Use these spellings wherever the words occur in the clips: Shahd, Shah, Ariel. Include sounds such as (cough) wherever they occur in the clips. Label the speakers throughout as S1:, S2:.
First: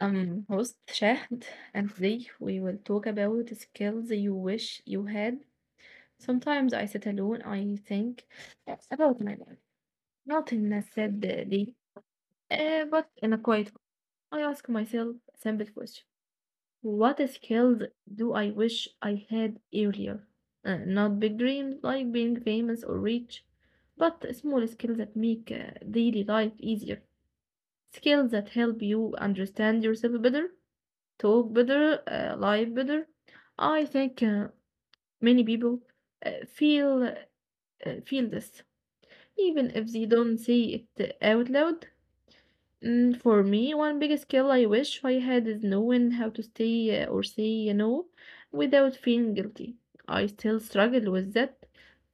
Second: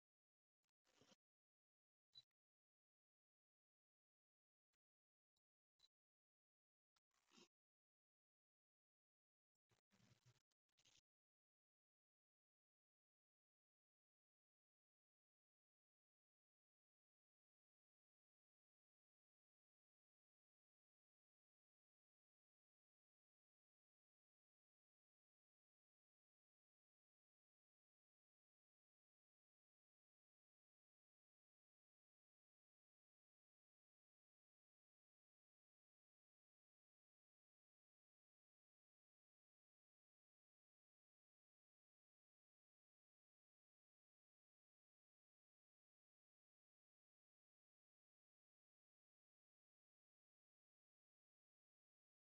S1: I'm host Shahd, and today we will talk about the skills you wish you had. Sometimes I sit alone, I think about my life, not in a sad day, but in a quiet one. I ask myself a simple question. What skills do I wish I had earlier? Not big dreams like being famous or rich, but small skills that make daily life easier. Skills that help you understand yourself better, talk better, live better. I think many people uh, feel uh, feel this, even if they don't say it out loud. For me, one big skill I wish I had is knowing how to stay or say no without feeling guilty. I still struggle with that.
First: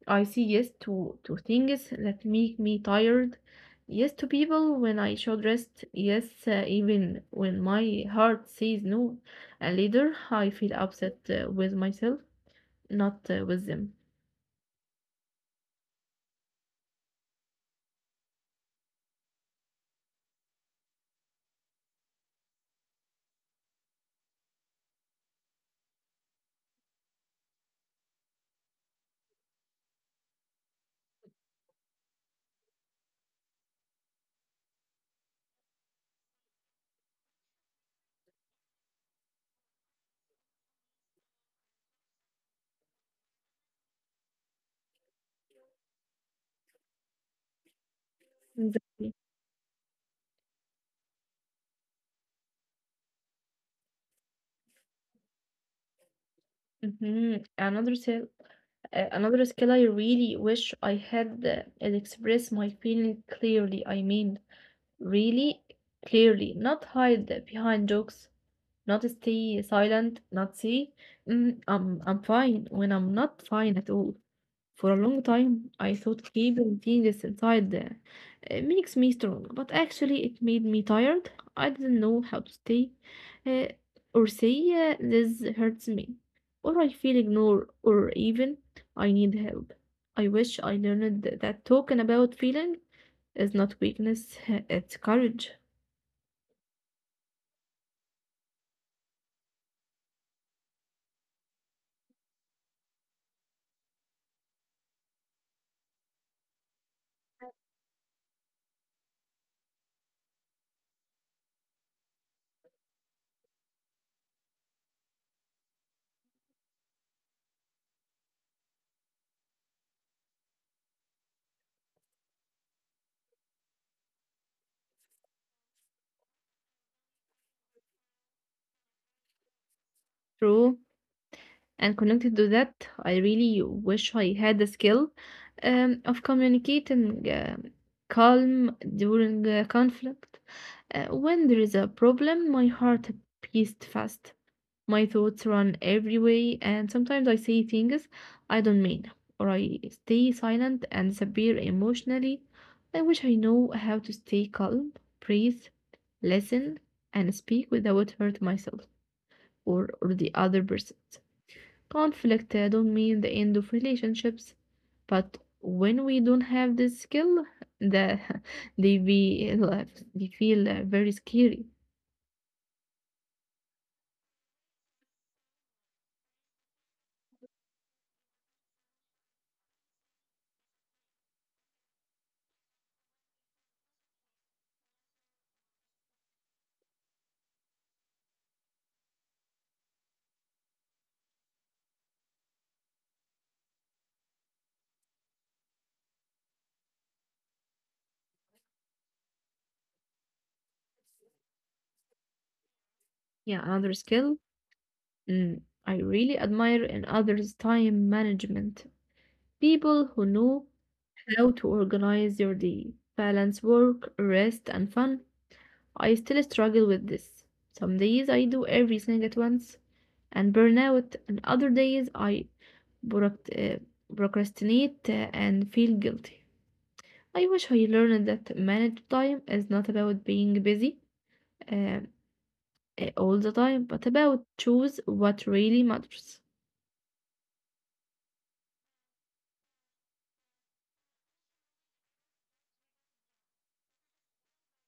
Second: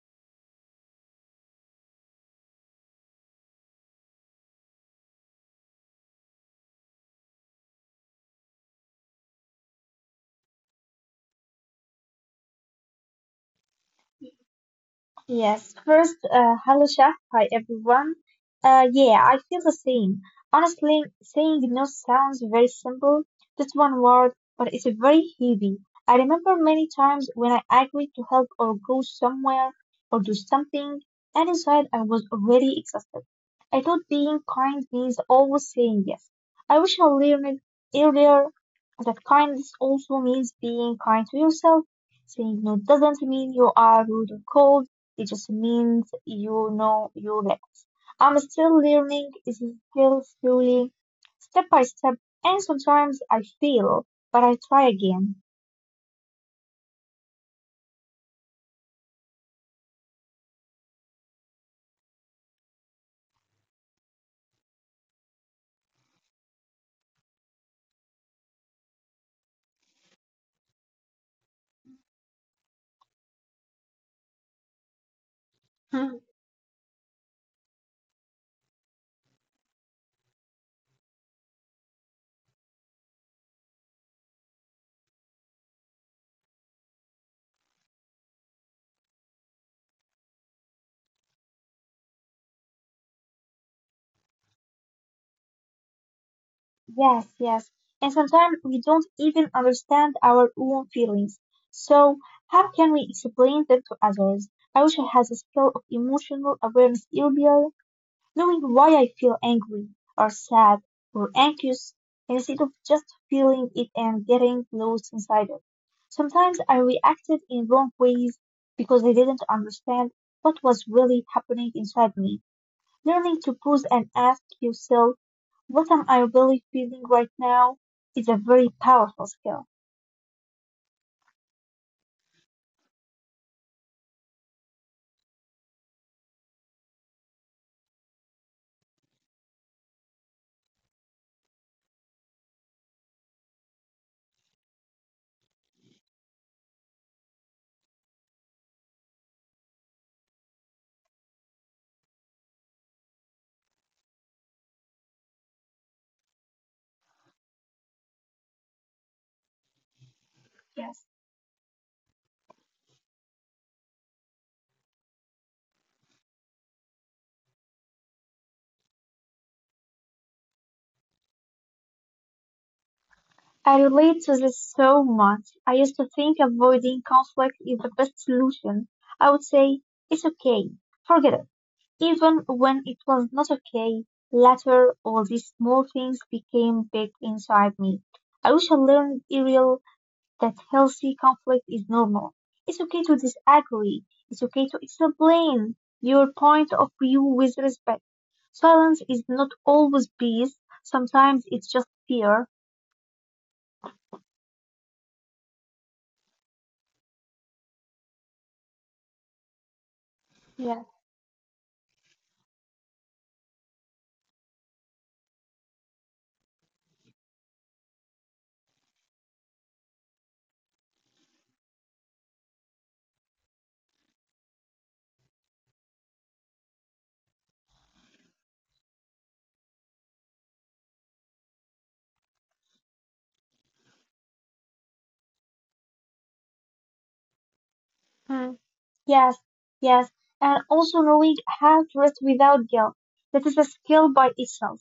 S1: I say yes to things that make me tired. Yes to people when I should rest. Yes, even when my heart says no. And later, I feel upset with myself, not with them.
S2: Yes, first, hello Shah. Hi everyone. Yeah, I feel the same. Honestly, saying no sounds very simple, just one word, but it's very heavy. I remember many times when I agreed to help or go somewhere or do something, and inside I was already exhausted. I thought being kind means always saying yes. I wish I learned earlier that kindness also means being kind to yourself. Saying no doesn't mean you are rude or cold. It just means you know your limits. I'm still
S1: Exactly.
S2: learning, it's still slowly, step by step, and sometimes I fail, but I try again.
S1: Hmm. Another skill I really wish I had is express my feeling clearly. I mean, really clearly, not hide behind jokes. Not stay silent, not say, I'm fine," when I'm not fine at all. For a long time,
S2: Hmm.
S1: I thought keeping feelings inside makes me strong, but actually it made me tired. I didn't know how to stay uh, or say this hurts me, or I feel ignored, or even I need help. I wish I learned that talking about feeling is not weakness, (laughs) it's courage.
S2: Yes, yes. And sometimes we don't even understand our own feelings. So, how can we explain them to others? I wish I had the skill of emotional awareness earlier, knowing why I feel angry or sad or anxious instead of just feeling it and getting lost inside it. Sometimes I reacted in wrong ways because I didn't understand what was really happening inside me. Learning to pause and ask yourself, what am I really feeling right now, is a very powerful skill.
S1: True. And connected to that, I really wish I had the skill of communicating calm during a conflict. When there is a problem, my heart beats fast. My thoughts run every way, and sometimes I say things I don't mean, or I stay silent and disappear emotionally. I wish I know how to stay calm, breathe, listen, and speak without hurt myself or the other person.
S2: Yes.
S1: Conflict don't mean the end of relationships, but when we don't have this skill, the (laughs) they be uh, they feel very scary.
S2: I relate to this so much. I used to think avoiding conflict is the best solution. I would say, it's okay. Forget it. Even when it was not okay, later all these small things became big inside me. I wish I learned Ariel that healthy conflict is normal. It's okay to disagree. It's okay to explain your point of view with respect. Silence is not always peace. Sometimes it's just fear.
S1: Yeah, another skill, I really admire in others' time management. People who know
S2: Yes.
S1: how to organize your day, balance work, rest, and fun. I still struggle with this. Some days I do everything at once and burn out, and other days I proc- uh, procrastinate and feel guilty. I wish I learned that manage time is not about being busy uh, all the time, but about choose what really matters.
S2: Mm. Yes. Yes. And also knowing how to rest without guilt. That is a skill by itself.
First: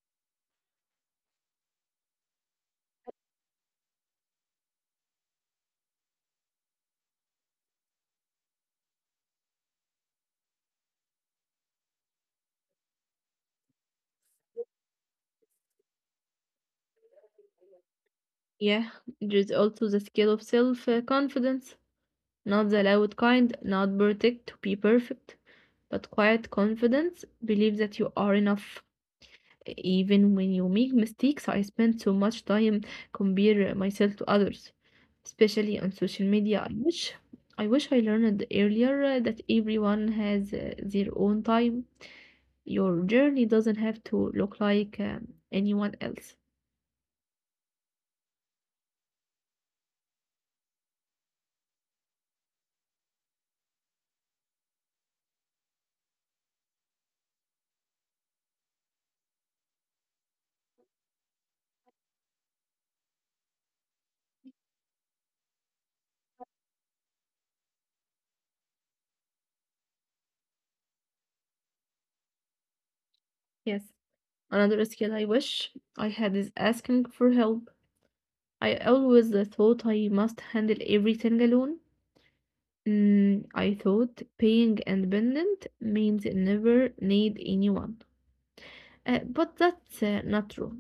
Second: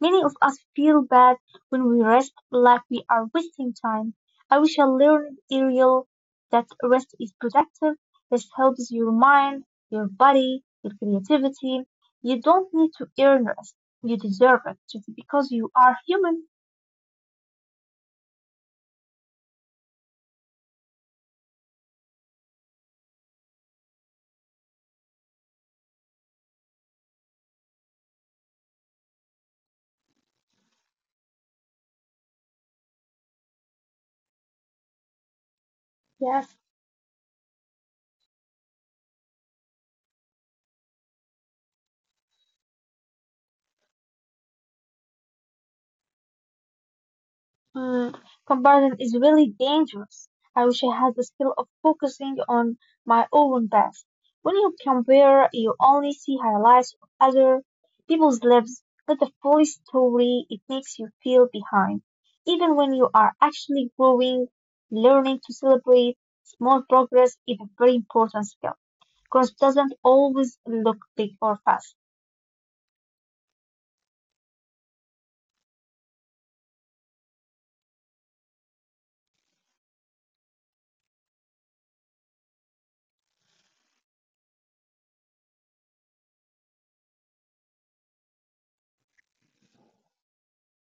S2: Many of us feel bad when we rest, like we are wasting time. I wish I learned, Ariel, that rest is productive. Rest helps your mind, your body, your creativity. You don't need to earn rest. You deserve it just because you are human.
S1: Yeah, there's also the skill of self confidence, not the loud kind, not perfect to be perfect, but quiet confidence, believe that you are enough even when you make mistakes. I spend so much time compare myself to others, especially on social
S2: Yes.
S1: media. I wish I learned earlier that everyone has their own time. Your journey doesn't have to look like anyone else.
S2: Mm, comparison is really dangerous. I wish I had the skill of focusing on my own best. When you compare, you only see highlights of other people's lives, not the full story. It makes you feel behind. Even when you are actually growing, learning to celebrate small progress is a very important skill. Growth doesn't always look big or fast.
S1: Yes. Another skill I wish I had is asking for help. I always thought I must handle everything alone. I thought being independent means never need anyone. But that's not true.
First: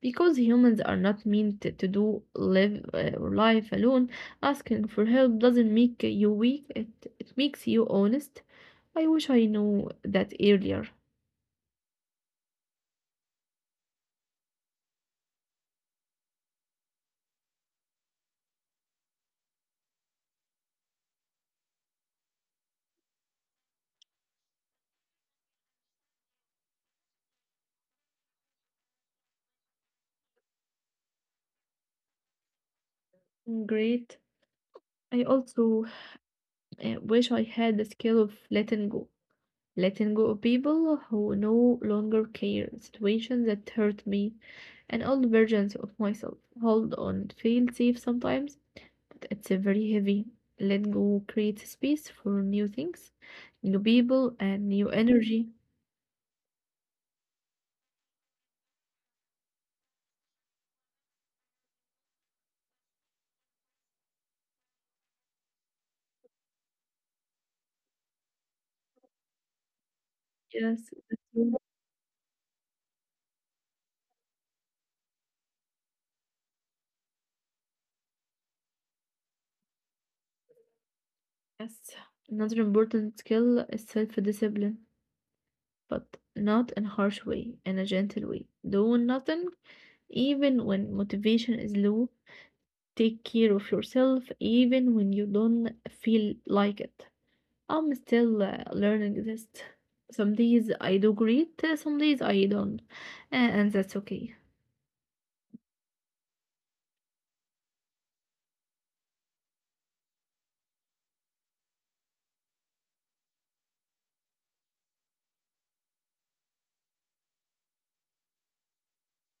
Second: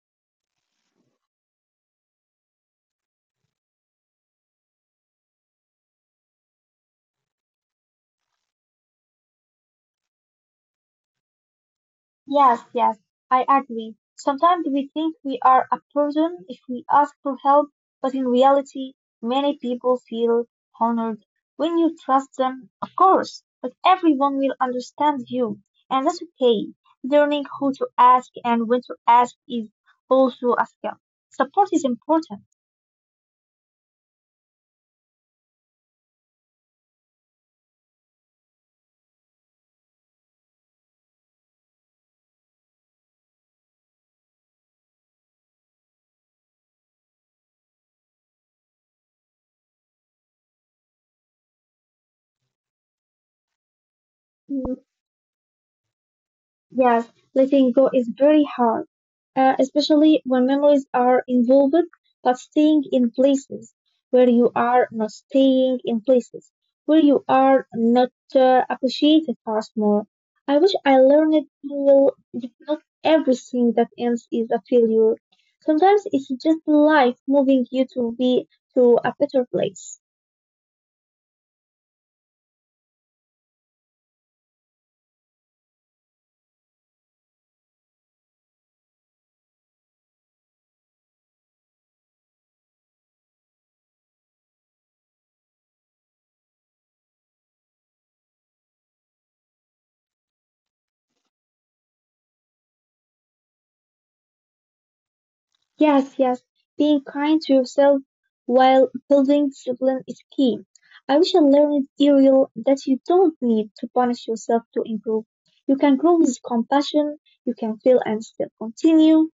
S1: Because humans are not meant to do live or life alone, asking for help doesn't make you weak, it makes you honest. I wish I knew that earlier.
S2: Yes, yes, I agree. Sometimes we think we are a burden if we ask for help, but in reality, many people feel honored when you trust them, of course, but everyone will understand you, and that's okay. Learning who to ask and when to ask is also a skill. Support is important.
S1: Great. I also wish I had the skill of letting go. Letting go of people who no longer care, situations that hurt me, and old versions of myself. Hold on, feel safe sometimes. It's a very heavy. Let go create space for new things, new people, and new energy.
S2: Yes, letting go is very hard, especially when memories are involved, but staying in places where you are not staying in places where you are not appreciated fast more. I wish
S1: Yes,
S2: I
S1: that's
S2: learned
S1: true.
S2: to that not everything that ends is a failure. Sometimes it's just life moving you to be to a better place.
S1: Yes. Another important skill is self-discipline, but not in a harsh way, in a gentle way. Do nothing even when motivation is low. Take care of yourself even when you don't feel like it. I'm still learning this. Some days I do great, some days I don't, and that's okay.
S2: Yes, yes. Being kind to yourself while building discipline is key. I wish I learned, Ariel, that you don't need to punish yourself to improve. You can grow with compassion, you can fail and still continue,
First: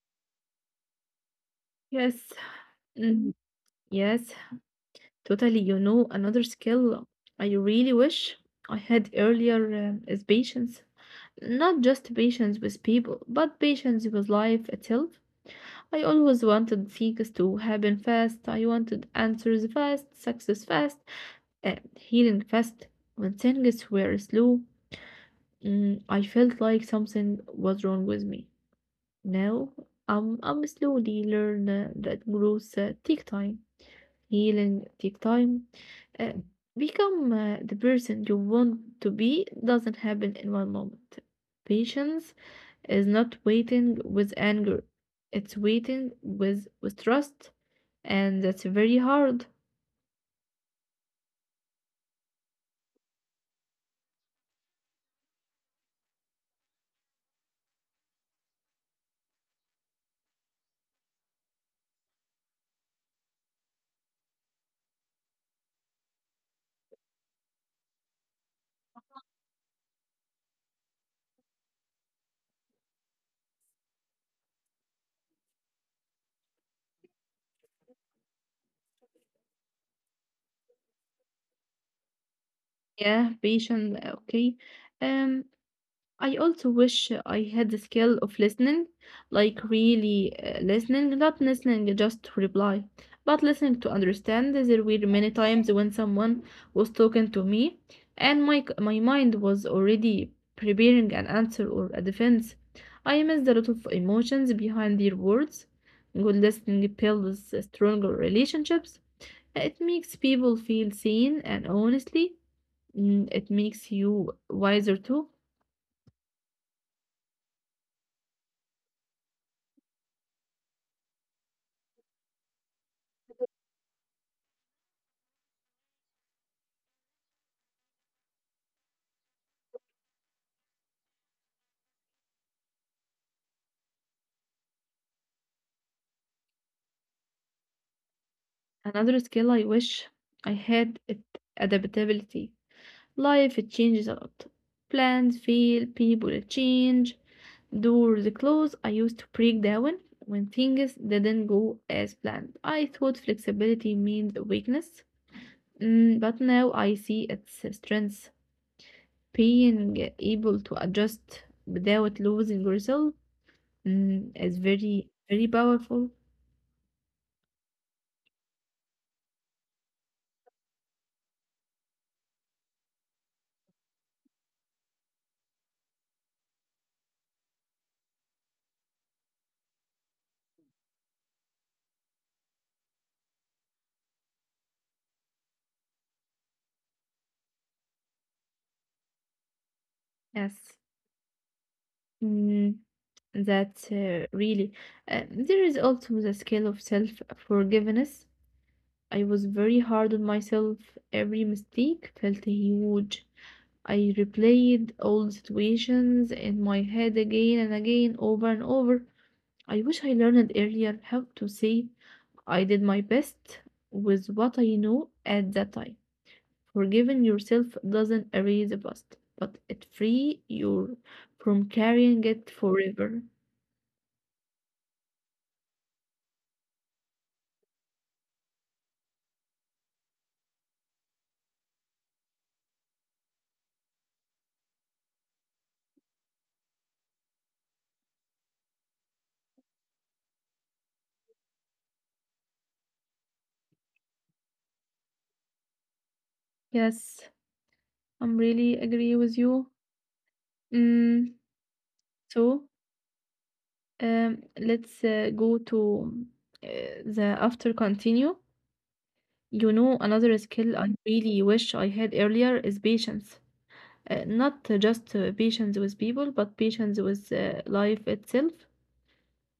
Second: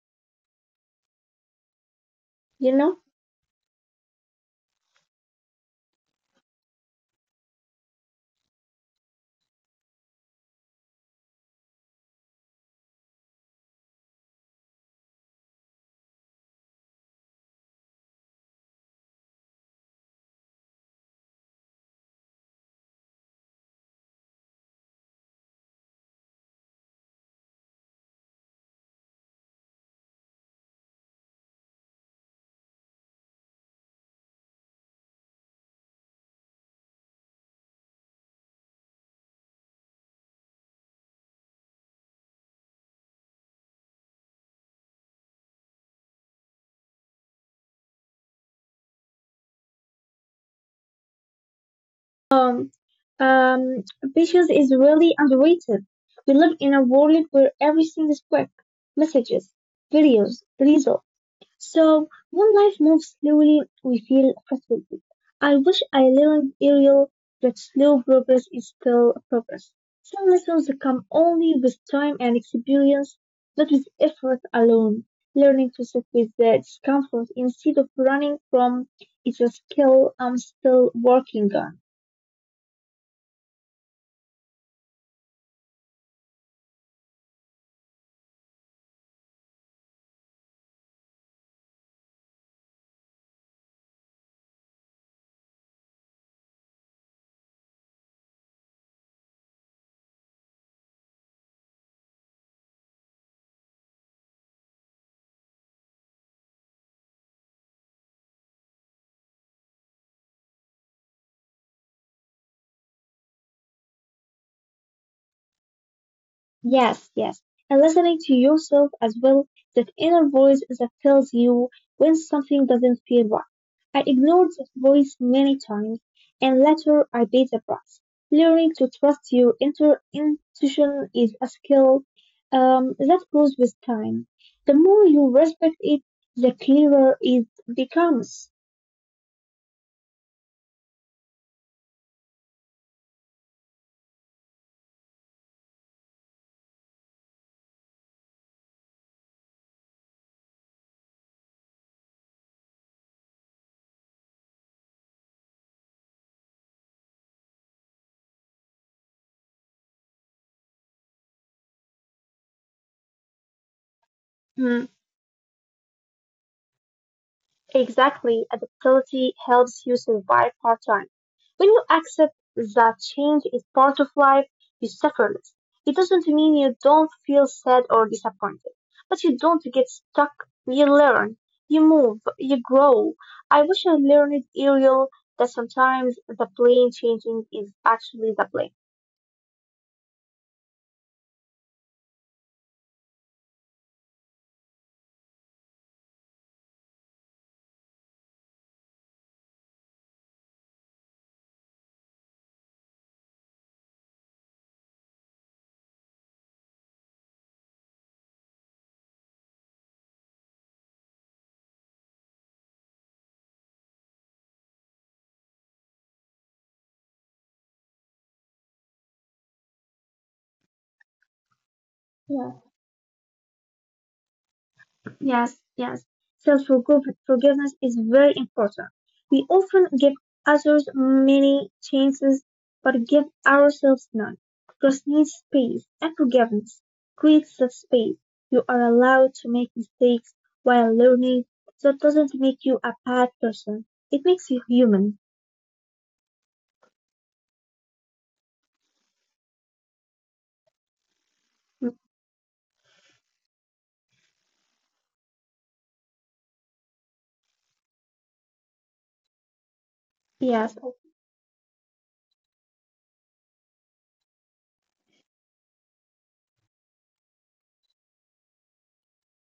S1: Yes.
S2: you know?
S1: Mhm. Yes, totally. You know, another skill I really wish I had earlier is patience. Not just patience with people, but patience with life itself. I always wanted things to happen fast. I wanted answers fast, success fast, and healing fast. When things were slow, I felt like something was wrong with me. Now, I'm slowly learn that growth take time, healing take time. Uh, Become the person you want to be doesn't happen in one moment. Patience is not waiting with anger; it's waiting with trust, and that's very hard.
S2: Um, um, patience is really underrated. We live in a world where everything is quick. Messages, videos, results. So when life moves slowly, we feel frustrated. I wish I learned earlier that slow progress is still progress. Some lessons come only with time and experience, not with effort alone. Learning to sit with the discomfort instead of running from is a skill I'm still working on.
S1: Yeah, patience. Okay, um, I also wish I had the skill of listening, like really listening, not listening just to reply, but listening to understand. There were many times when someone was talking to me, and my mind was already preparing an answer or a defense. I missed a lot of emotions behind their words. Good listening builds stronger relationships. It makes people feel seen, and honestly, it makes you wiser too.
S2: Yes, yes. And listening to yourself as well, that inner voice that tells you when something doesn't feel right. I ignored that voice many times, and later I paid the price. Learning to trust your inner intuition is a skill that grows with time. The more you respect it, the clearer it becomes.
S1: Another skill I wish I had is adaptability. Life it changes a lot. Plans fail, people change, doors close. I used to break down when things didn't go as planned. I thought flexibility means weakness, mm, but now I see its strength. Being able to adjust without losing yourself, is
S2: Hmm.
S1: very, very powerful.
S2: Exactly, adaptability helps you survive hard times. When you accept that change is part of life, you suffer less. It doesn't mean you don't feel sad or disappointed, but you don't get stuck. You learn, you move, you grow. I wish I learned, Ariel, that sometimes the plane changing is actually the plane.
S1: Yes. Mm, that really, there is also the scale of self-forgiveness. I was very hard on myself. Every mistake felt huge. I replayed old situations in my head again and again, over and over. I wish I learned earlier how to say I did my best with what I know at that time. Forgiving yourself doesn't erase the past, but it free you from carrying it
S2: Yeah.
S1: forever.
S2: Yes, yes. Self forgiveness is very important. We often give others many chances, but give ourselves none. Trust needs space, and forgiveness creates that space. You are allowed to make mistakes while learning. That doesn't make you a bad person. It makes you human.
S1: Yes. I'm really agree with you. Mm,
S2: Mm.
S1: so let's go to uh, the after continue. You know, another
S2: Yes.
S1: skill I really wish I had earlier is patience. Not just patience with people, but patience with life itself.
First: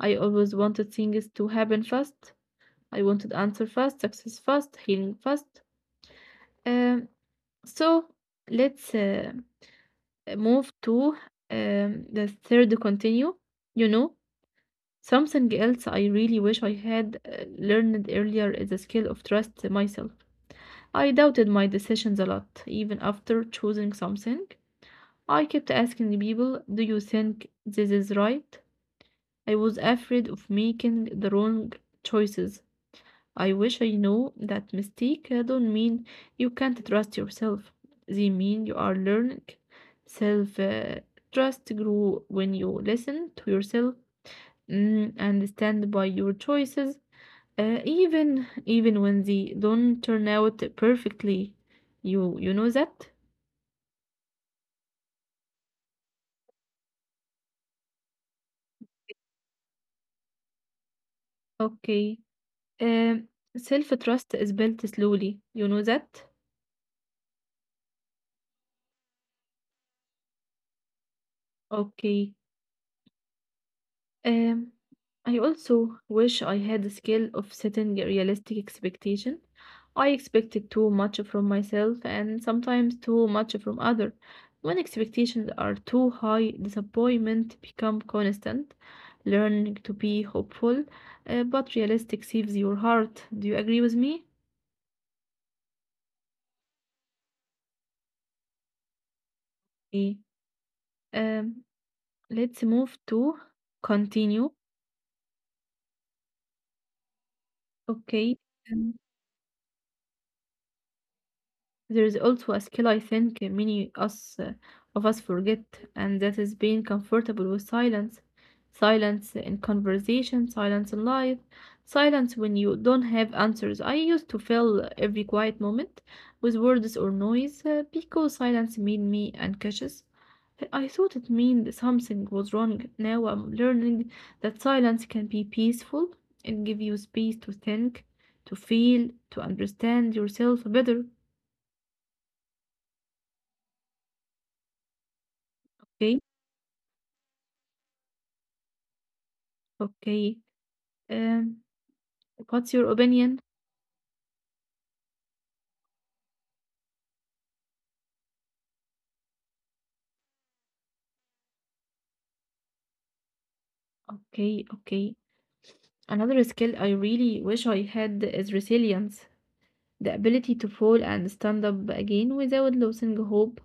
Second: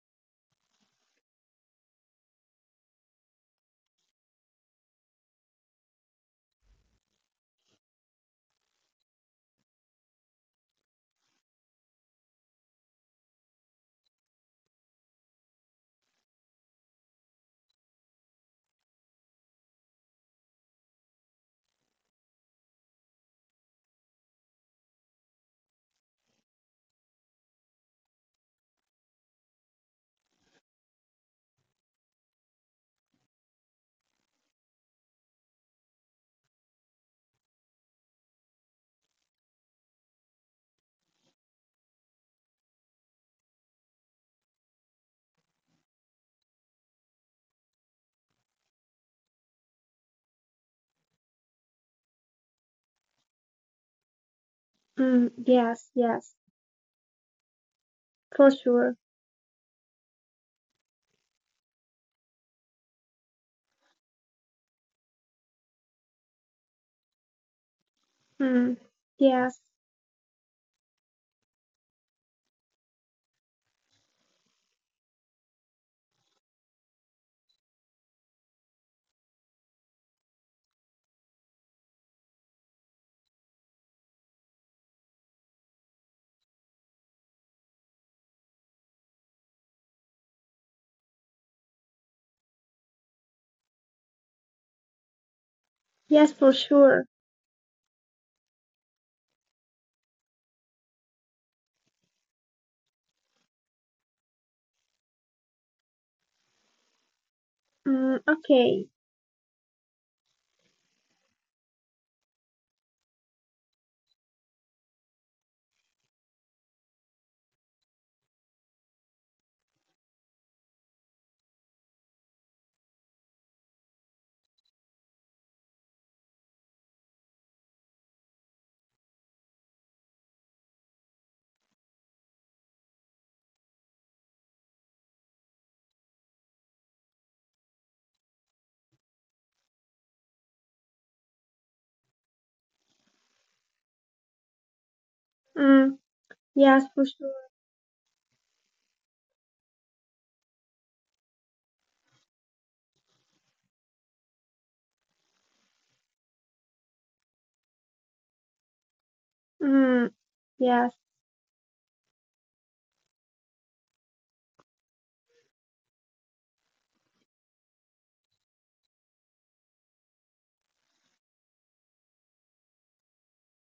S1: I always wanted things to happen fast. I wanted answer fast, success fast, healing fast. Um, so let's move to the third continue. You know, something else I really wish I had learned earlier is the skill of trust myself. I doubted my decisions a lot, even after choosing something. I kept asking people, "Do you think this is right?" I was afraid of making the wrong choices. I wish I knew that mistake don't mean you can't trust yourself. They mean you are learning. Self trust grew when you listen to yourself, and stand by your choices, even when they don't turn out perfectly, you know that?
S2: Mm, yes, yes, for sure.
S1: Okay. Um, self-trust is built slowly. You know that?
S2: Mm, yes,
S1: Okay. Um, I also wish I had the skill of setting a realistic expectation. I expected too much from myself and sometimes too much from other. When expectations are too high, disappointment become constant. Learning to be hopeful, but realistic saves your heart. Do you agree with me?
S2: yes, for sure.
S1: Okay. Um, let's move to continue.
S2: Mm,
S1: Okay.
S2: okay.
S1: Um, there is also a skill I think many us of us forget, and that is being comfortable with silence. Silence in conversation, silence in life, silence when you don't have answers. I used to fill every quiet moment with words or noise because silence made me unconscious. I thought it meant something was wrong. Now I'm learning that silence can be peaceful and give you space to think, to feel, to understand yourself better.
S2: Mm,
S1: Okay?
S2: yes, for sure.
S1: Okay. Um, what's your opinion?
S2: Mm, yes.
S1: Okay, okay. Another skill I really wish I had is resilience, the ability to fall and stand up again without losing hope.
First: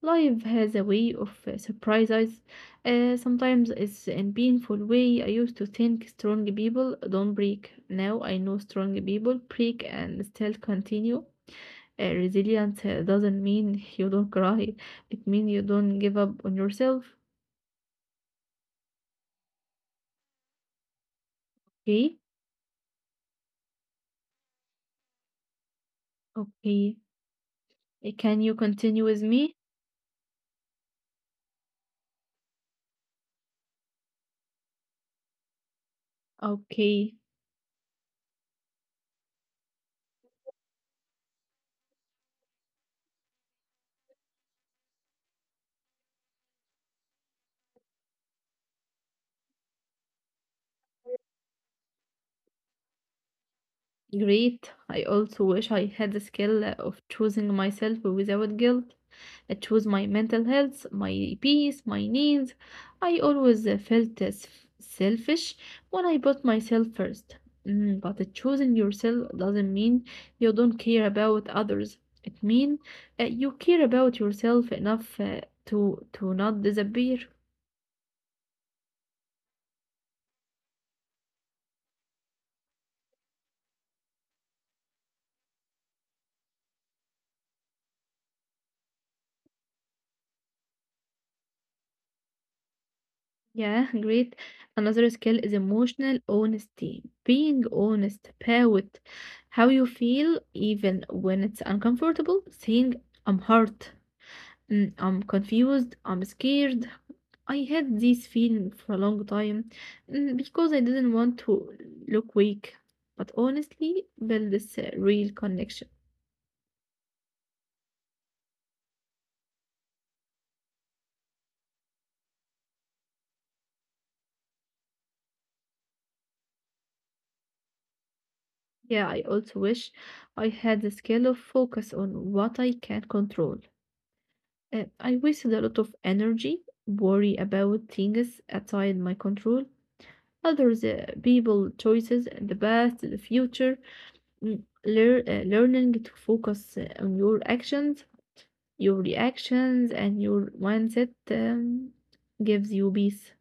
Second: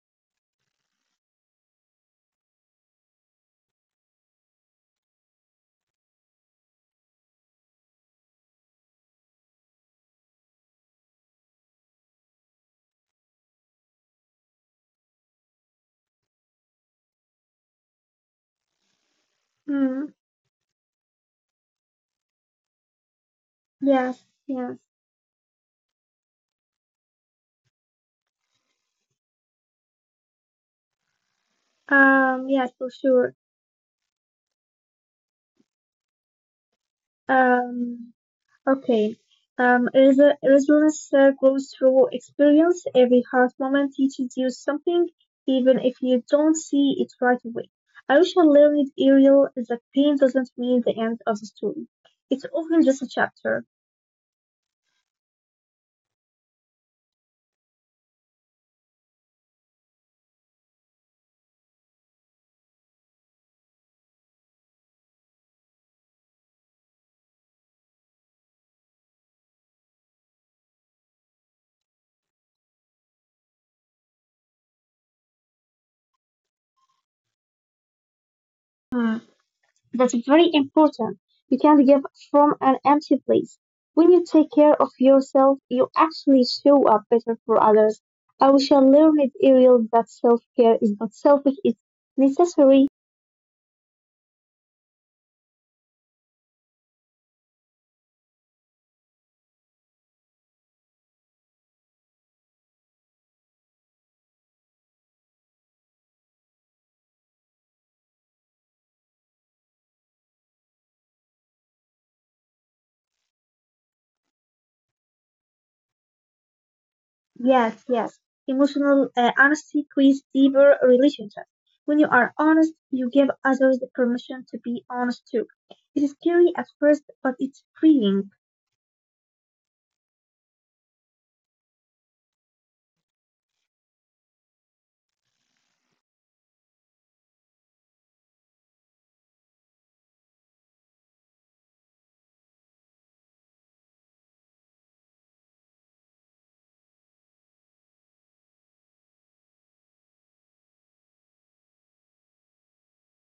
S1: Life has a way of surprises. Sometimes it's in painful way. I used to think strong people don't break. Now I know strong people break and still continue. Resilience doesn't mean you don't cry. It means you don't give up on yourself.
S2: Mm,
S1: Okay.
S2: yes. Yes.
S1: Okay. Eh, can you continue with me?
S2: Yes, for sure.
S1: Okay,
S2: Um, okay. Resilience grows through experience. Every hard moment teaches you something, even if you don't see it right away. I wish I learned, Ariel, that pain doesn't mean the end of the story. It's often just a chapter.
S1: great. I also wish I had the skill of choosing myself without guilt. I choose my mental health, my peace, my needs. I always felt as selfish when I put myself first. But choosing yourself doesn't mean you don't care about others. It means you care about yourself enough to not disappear.
S2: Hmm. That's very important. You can't give from an empty place. When you take care of yourself, you actually show up better for others. I wish I learned Ariel, that self care is not selfish, it's necessary.
S1: Yeah, great. Another skill is emotional honesty. Being honest about how you feel, even when it's uncomfortable, saying, I'm hurt, mm, I'm confused, I'm scared. I had this feeling for a long time, because I didn't want to look weak. But honestly, build this real connection.
S2: Yes, yes. Emotional honesty creates deeper relationships. When you are honest, you give others the permission to be honest too. It is scary at first, but it's freeing.
S1: Yeah, I also wish I had the skill of focus on what I can control. I wasted a lot of energy, worry about things outside my control, others, people, choices, the past, the future. Learning to focus on your actions, your reactions, and your mindset gives you peace.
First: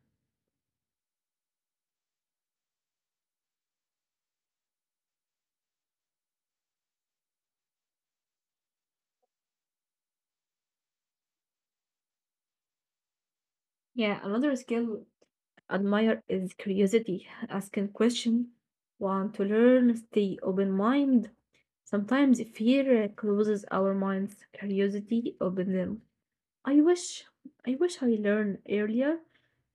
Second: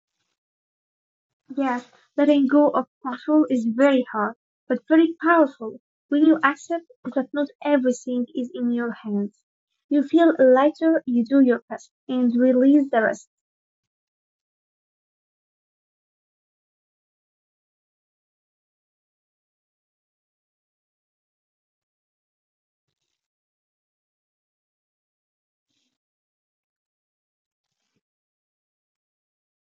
S2: Yes, letting go of control is very hard, but very powerful when you accept that not everything is in your hands. You feel lighter, you do your best, and release the rest.
S1: Yeah, another skill admire is curiosity, asking question, want to learn, stay open mind. Sometimes fear closes our minds, curiosity opens them. I wish I wish I learned earlier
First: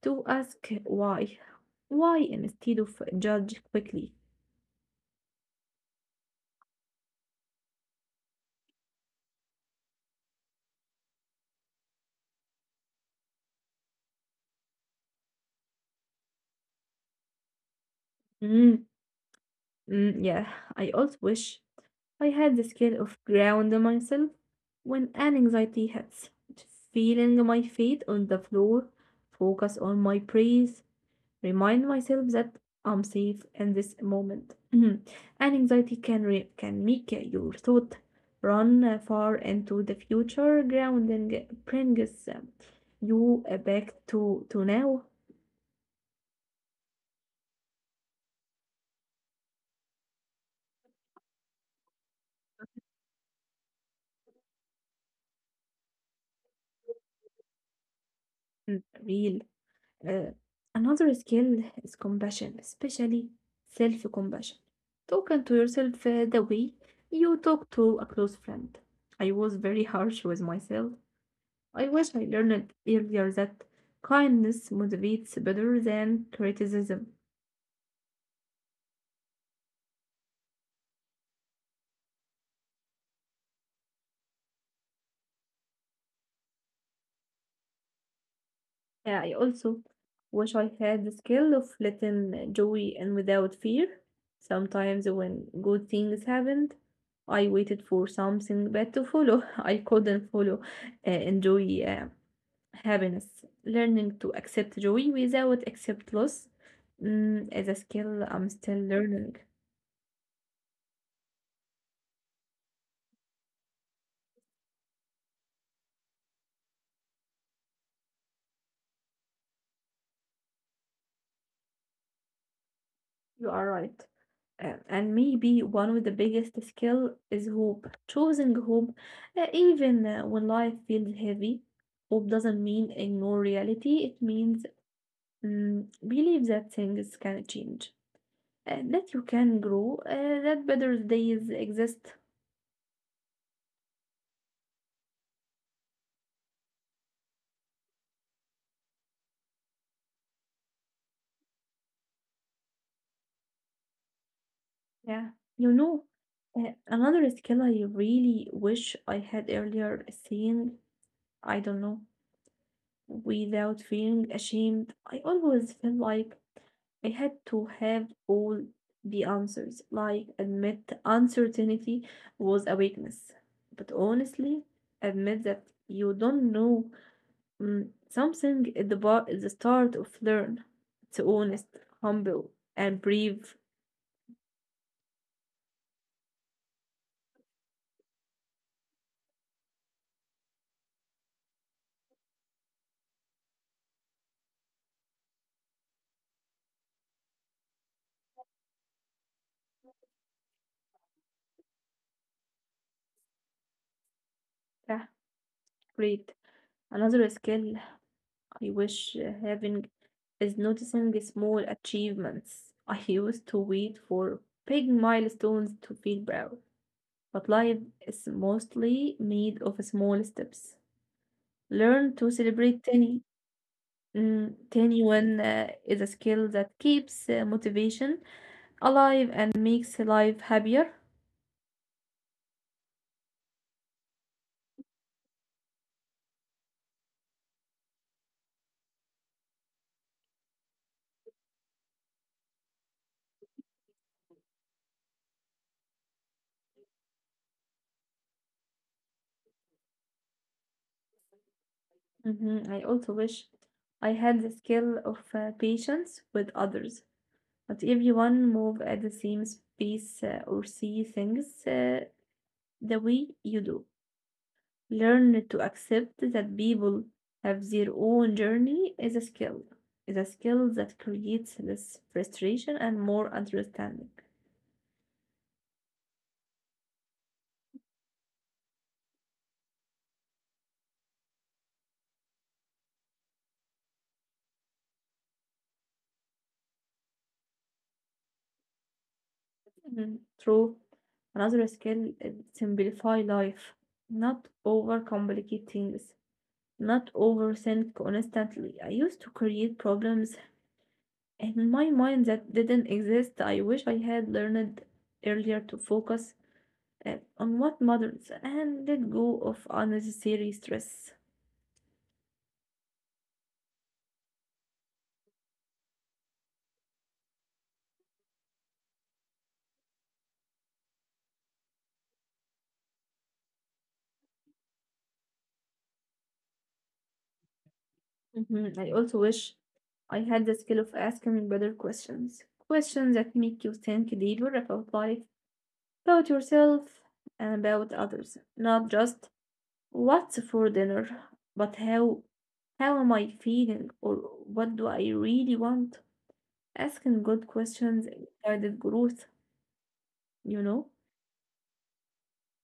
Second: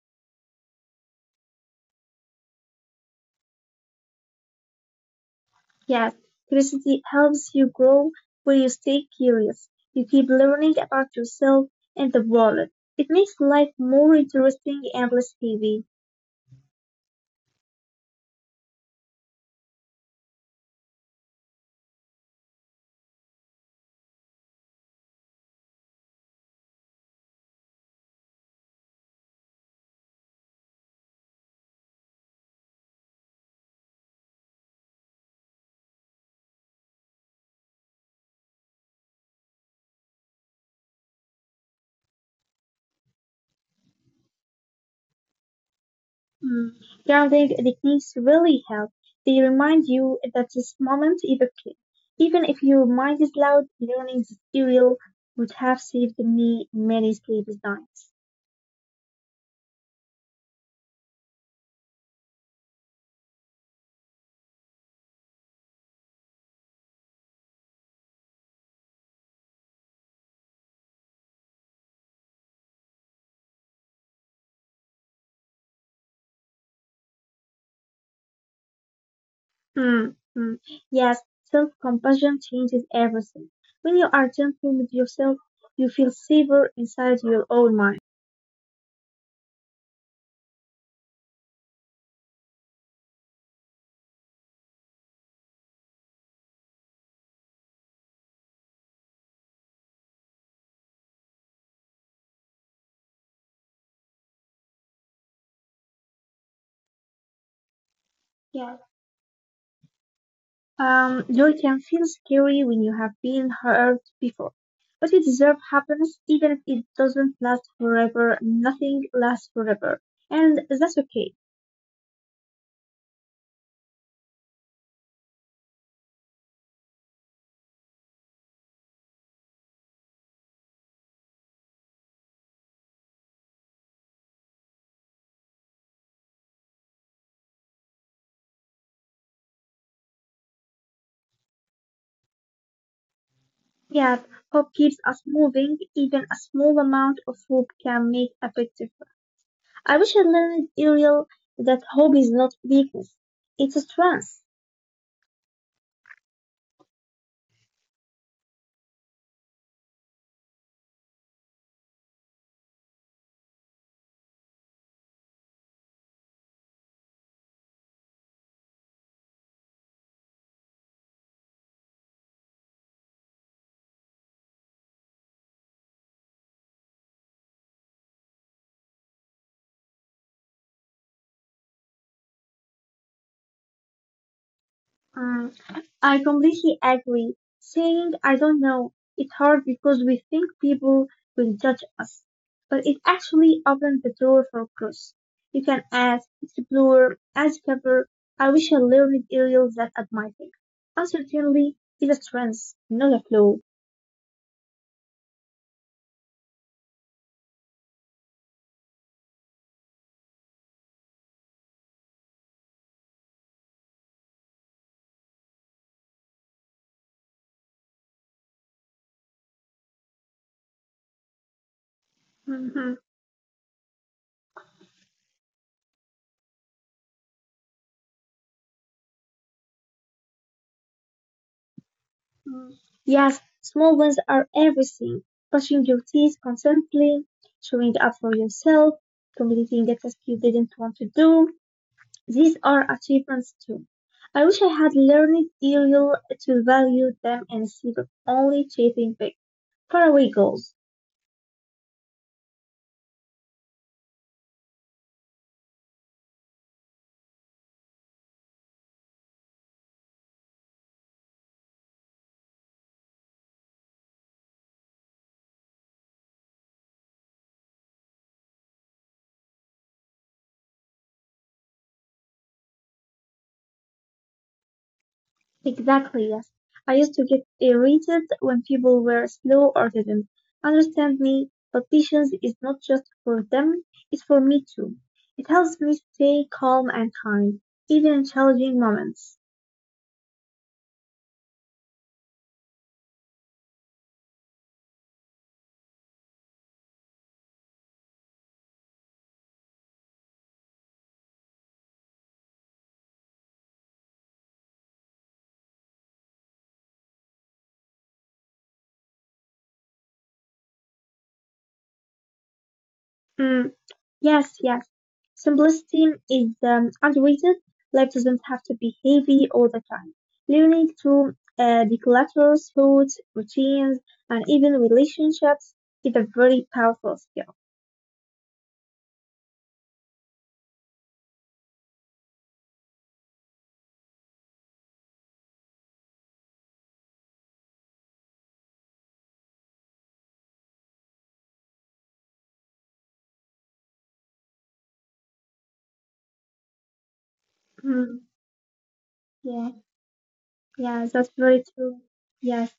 S1: to ask why. Why instead of judge quickly.
S2: Yes, curiosity helps you grow when you stay curious. You keep learning about yourself and the world. It makes life more interesting and less heavy.
S1: Mm, yeah, I also wish I had the skill of grounding myself when an anxiety hits. Feeling my feet on the floor, focus on my breath, remind myself that I'm safe in this moment. (clears throat) Mhm. And anxiety can make your thought run far into the future. Grounding brings you back to now.
S2: Mm. Grounding techniques really help. They remind you that this moment is okay. Even if your mind is loud, learning this serial would have saved me many sleepless nights.
S1: Mm, real. Uh, Another skill is compassion, especially self compassion. Talking to yourself the way you talk to a close friend. I was very harsh with myself. I wish I learned earlier that kindness motivates better than criticism.
S2: Hmm, hmm. Yes, self-compassion changes everything. When you are gentle with yourself, you feel safer inside your own mind.
S1: Yeah, I also wish I had the skill of letting joy in without fear. Sometimes when good things happened, I waited for something bad to follow. (laughs) I couldn't follow enjoy happiness. Learning to accept joy without accept loss is a skill I'm
S2: Yes.
S1: still learning.
S2: Joy can feel scary when you have been hurt before, but you deserve happiness even if it doesn't last forever. Nothing lasts forever, and that's okay.
S1: You are right. And maybe one of the biggest skill is hope. Choosing hope, even when life feels heavy, hope doesn't mean ignore reality. It means believe that things can change, that you can grow, that better days exist.
S2: Yeah, hope keeps us moving. Even a small amount of hope can make a big difference. I wish I learned earlier that hope is not weakness; it's a strength.
S1: Yeah, you know. Another skill I really wish I had earlier is saying, I don't know, without feeling ashamed. I always feel like I had to have all the answers. Like, admit uncertainty was a weakness. But honestly, admit that you don't know something at the bar is the start of learn. It's honest, humble, and brave.
S2: Mm, I completely agree. Saying I don't know is hard because we think people will judge us, but it actually opens the door for growth. You can ask, explore, discover. I wish I learned areas that at my thing. Uncertainty is a strength, not a flaw.
S1: Yeah, great. Another skill I wish having is noticing the small achievements. I used to wait for big milestones to feel proud. But life is mostly made of small steps. Learn to celebrate
S2: Mhm.
S1: tiny. Tiny win is a skill that keeps motivation alive and makes life happier.
S2: Mm. Yes, small wins are everything. Brushing your teeth constantly, showing up for yourself, completing the task you didn't want to do, these are achievements too. I wish I had learned earlier to value them instead of only chasing big, faraway goals.
S1: Mhm. I also wish I had the skill of patience with others. Not everyone move at the same pace or see things the way you do. Learn to accept that people have their own journey is a skill that creates less frustration and more understanding.
S2: Exactly, yes. I used to get irritated when people were slow or didn't understand me, but patience is not just for them, it's for me too. It helps me stay calm and kind, even in challenging moments.
S1: Mhm. True. Another skill is simplify life, not overcomplicate things, not overthink constantly. I used to create problems in my mind that didn't exist. I wish I had learned earlier to focus on what matters and let go of unnecessary stress.
S2: Mm, yes, yes. Simplicity is underrated. Life doesn't have to be heavy all the time. Learning to declutter thoughts, routines, and even relationships is a very powerful skill.
S1: Mhm. I also wish I had the skill of asking better questions, questions that make you think deeper about life, about yourself, and about others, not just what's for dinner, but how am I feeling, or what do I really want? Asking good
S2: Mm,
S1: questions guided growth,
S2: yeah,
S1: you know?
S2: yeah, that's very true. Yes,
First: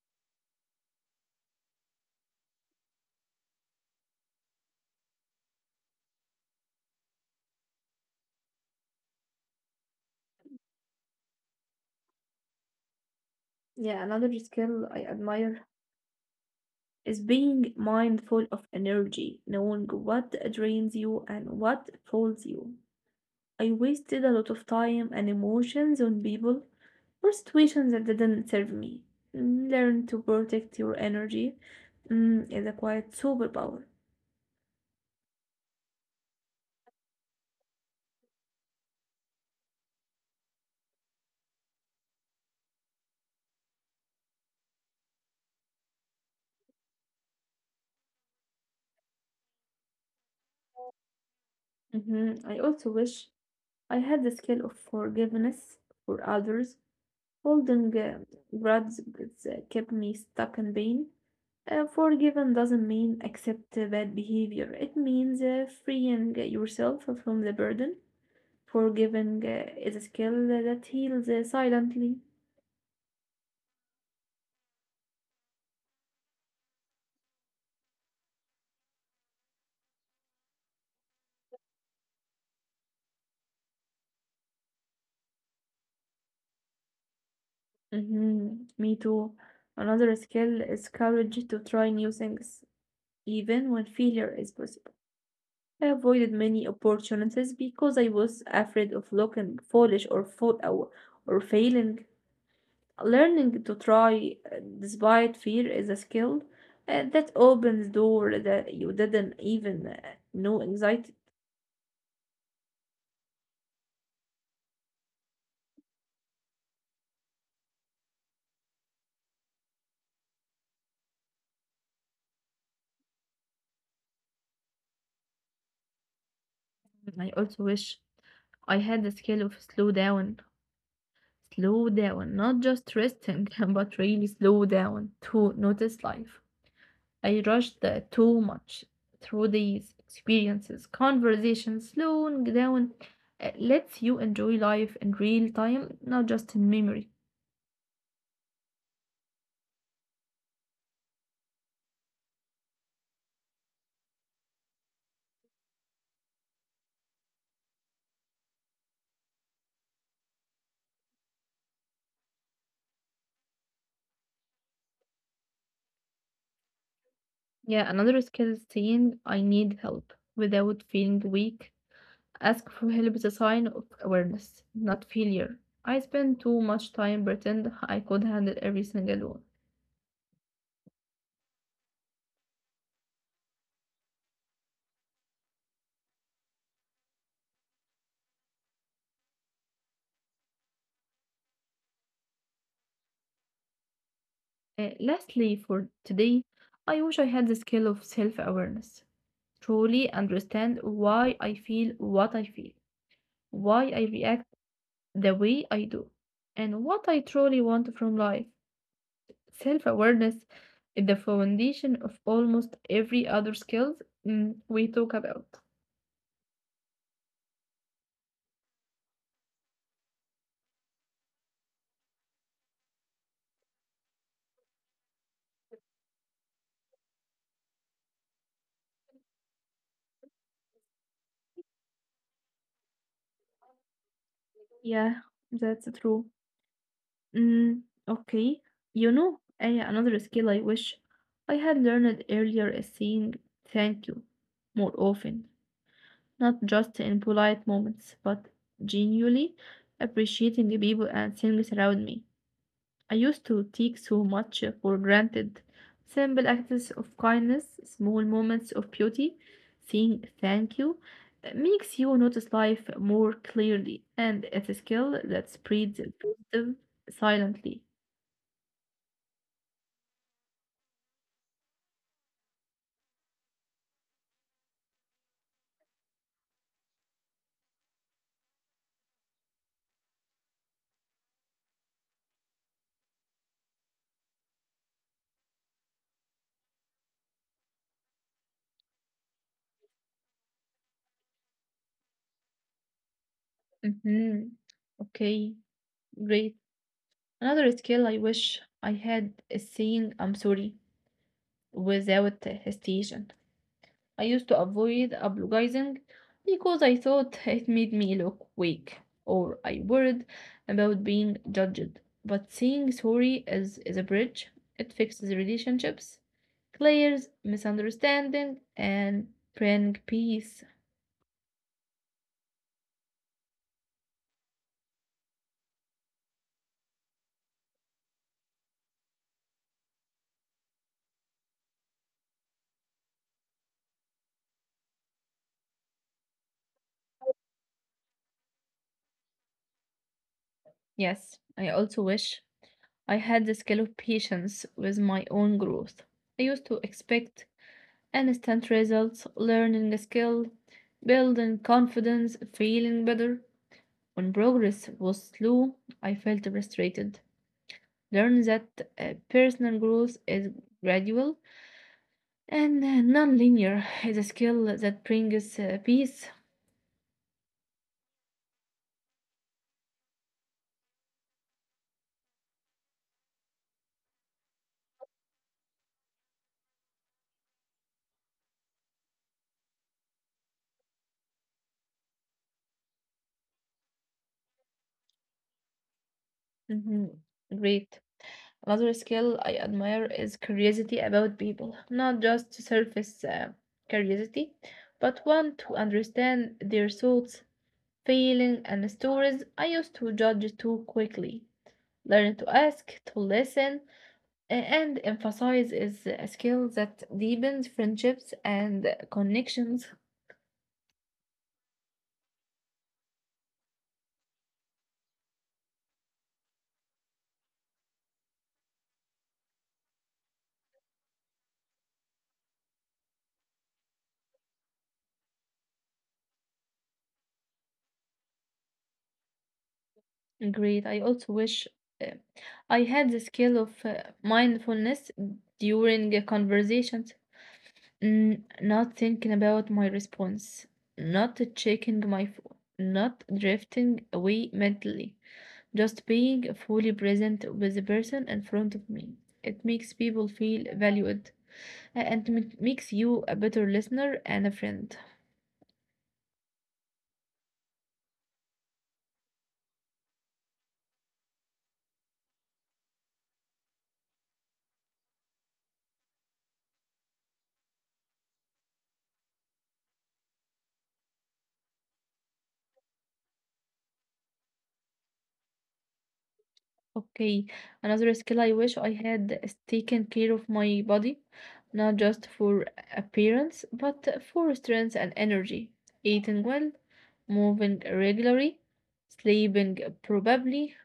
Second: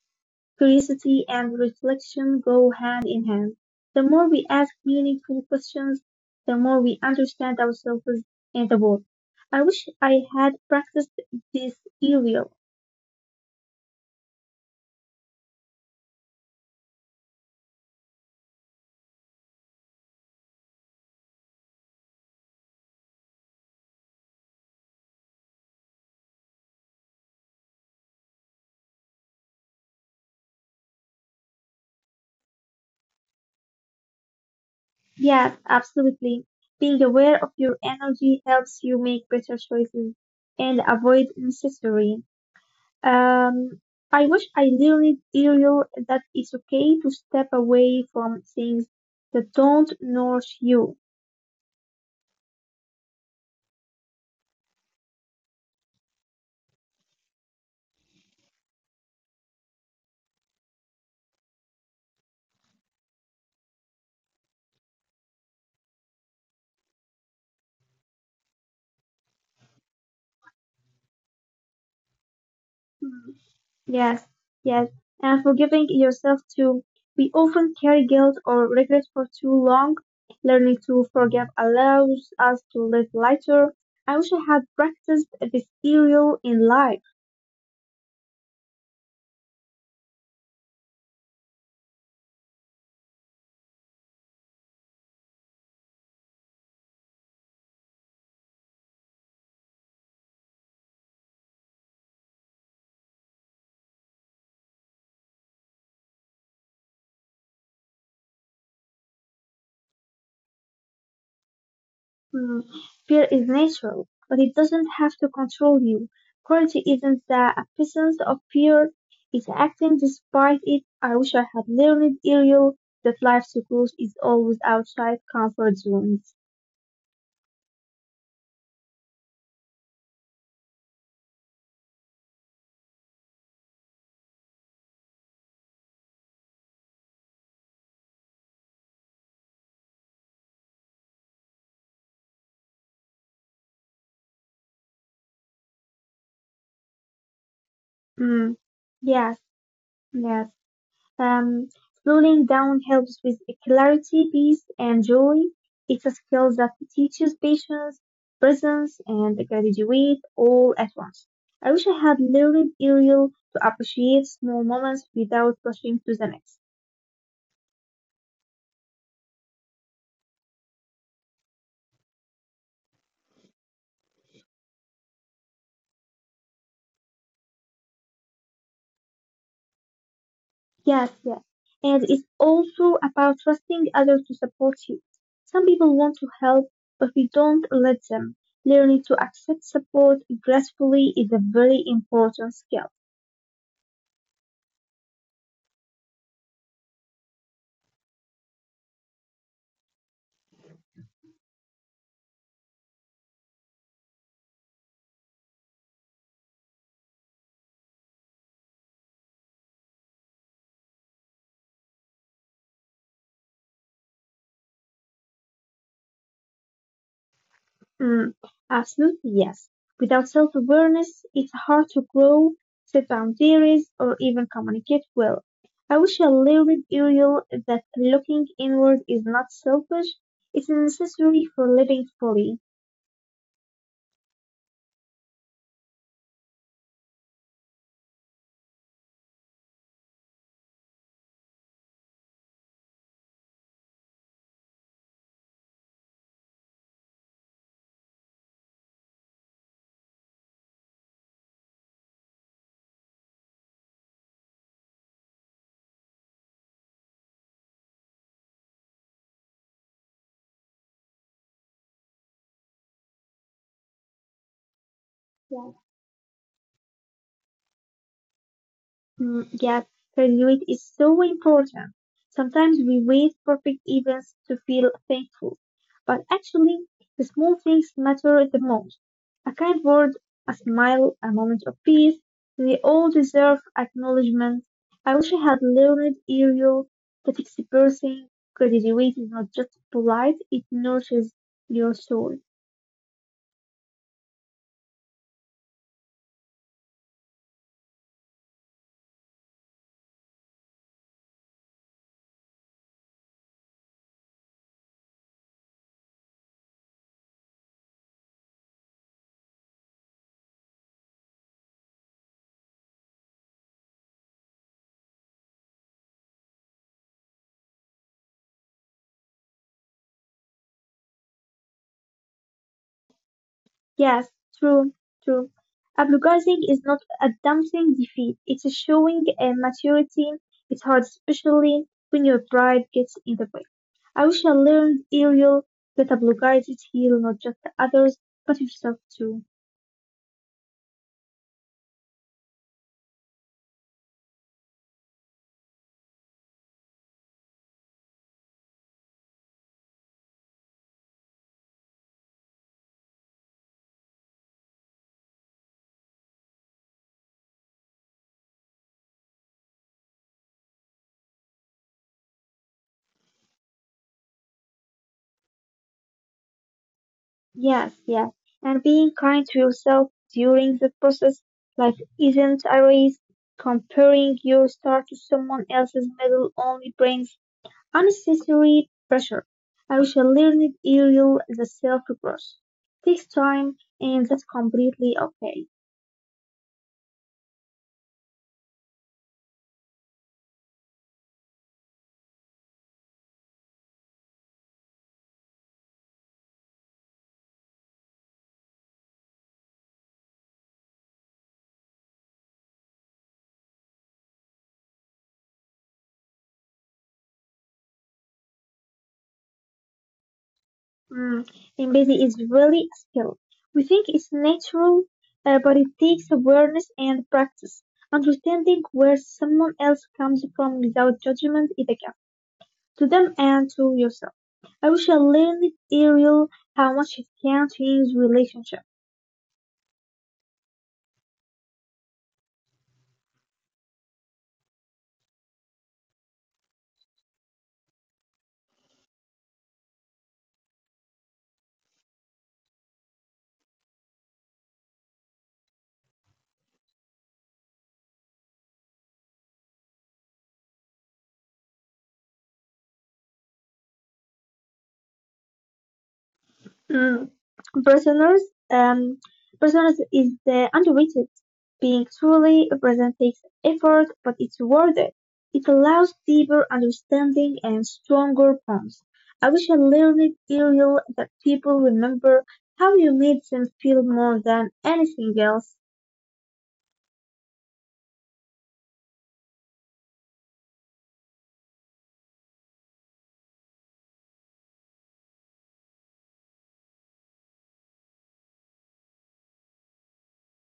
S2: curiosity and reflection go hand in hand. The more we ask meaningful questions, the more we understand ourselves and the world. I wish I had practiced this earlier.
S1: Yeah, another skill I admire is being mindful of energy, knowing what drains you and what folds you. I wasted a lot of time and emotions on people or situations that didn't serve me. Learn to protect your energy is a quite superpower.
S2: Yes, absolutely. Being aware of your energy helps you make better choices and avoid unnecessary. Um, I wish I learned earlier that it's okay to step away from things that don't nourish you.
S1: Mhm. I also wish I had the skill of forgiveness for others. Holding grudges kept me stuck in pain. Forgiven doesn't mean accept bad behavior. It means freeing yourself from the burden. Forgiving is a skill that heals silently.
S2: Hmm. Yes, yes, and forgiving yourself too. We often carry guilt or regret for too long. Learning to forgive allows us to live lighter. I wish I had practiced this earlier in life.
S1: Mhm. Me too. Another skill is courage to try new things, even when failure is possible. I avoided many opportunities because I was afraid of looking foolish or failing. Learning to try despite fear is a skill that opens doors that you didn't even know existed.
S2: Hmm. Fear is natural, but it doesn't have to control you. Courage isn't the absence of fear, it's acting despite it. I wish I had learned earlier that life's growth is always outside comfort zones.
S1: I also wish I had the skill of slow down. Slow down, not just resting, (laughs) but really slow down to notice life. I rushed too much through these experiences. Conversations slowing down lets you enjoy life in real time, not just in memory.
S2: Mm. Yes, yes. Um, slowing down helps with clarity, peace, and joy. It's a skill that teaches patience, presence, and gratitude all at once. I wish I had learned earlier to appreciate small moments without rushing to the next.
S1: Yeah, another skill is saying I need help without feeling weak. Ask for help is a sign of awareness, not failure. I spend too much time pretend I could handle everything alone.
S2: Yes, yes. And it's also about trusting others to support you. Some people want to help, but we don't let them. Learning to accept support gracefully is a very important skill.
S1: Lastly, for today, I wish I had the skill of self awareness, truly understand why I feel what I feel, why I react the way I do, and what I truly want from life. Self awareness is the foundation of almost every other skills we talk about.
S2: Mm, absolutely, yes. Without self-awareness, it's hard to grow, set boundaries, or even communicate well. I wish I learned earlier that looking inward is not selfish, it's necessary for living fully.
S1: Yeah, that's true. Mm, okay, you know, another skill I wish I had learned earlier is saying thank you more often, not just in polite moments, but genuinely appreciating the people and things around me. I used to take so much for granted. Simple acts of kindness, small moments of beauty, saying thank you, makes you notice life more clearly, and it's a skill that spreads positive silently.
S2: Mm, yes, continuity is so important. Sometimes we wait for big events to feel thankful, but actually, the small things matter the most. A kind word, a smile, a moment of peace, they all deserve acknowledgement. I wish I had learned earlier that expressing gratitude is not just polite, it nurtures your soul.
S1: Hmm. Okay, great. Another skill I wish I had is saying I'm sorry without hesitation. I used to avoid apologizing because I thought it made me look weak, or I worried about being judged. But saying sorry is a bridge. It fixes relationships, clears misunderstanding, and bring peace.
S2: Yes, true, true. Apologizing is not admitting defeat. It's showing maturity. It's hard, especially when your pride gets in the way. I wish I learned earlier that apologizes heal not just others, but yourself too.
S1: Yes, I also wish I had the skill of patience with my own growth. I used to expect instant results, learning a skill, building confidence, feeling better. When progress was slow, I felt frustrated. Learn that personal growth is gradual and non-linear (laughs) is a skill that brings peace.
S2: Yes, yes. And being kind to yourself during the process, life isn't a race. Comparing your start to someone else's medal only brings unnecessary pressure. I shall learn it, Ariel, the self growth takes time and that's completely okay.
S1: Mhm. Great. Another skill I admire is curiosity about people, not just surface curiosity, but one to understand their thoughts, feelings, and stories. I used to judge too quickly. Learn to ask, to listen, and emphasize is a skill that deepens friendships and connections.
S2: Mm. Empathy is really a skill. We think it's natural, but it takes awareness and practice. Understanding where someone else comes from without judgment is a gift to them and to yourself. I wish I learned it early. How much it can change relationships.
S1: Great. I also wish uh, I had the skill of mindfulness during conversations, not thinking about my response, not checking my phone, not drifting away mentally, just being fully present with the person in front of me. It makes people feel valued and makes you a better listener and a friend.
S2: Personas, um, personas is the underrated. Being truly present takes effort, but it's worth it. It allows deeper understanding and stronger bonds. I wish I learned earlier that people remember how you made them feel more than anything else.
S1: Okay, another skill I wish I had is taking care of my body, not just for appearance, but for strength and energy. Eating well, moving regularly, sleeping probably.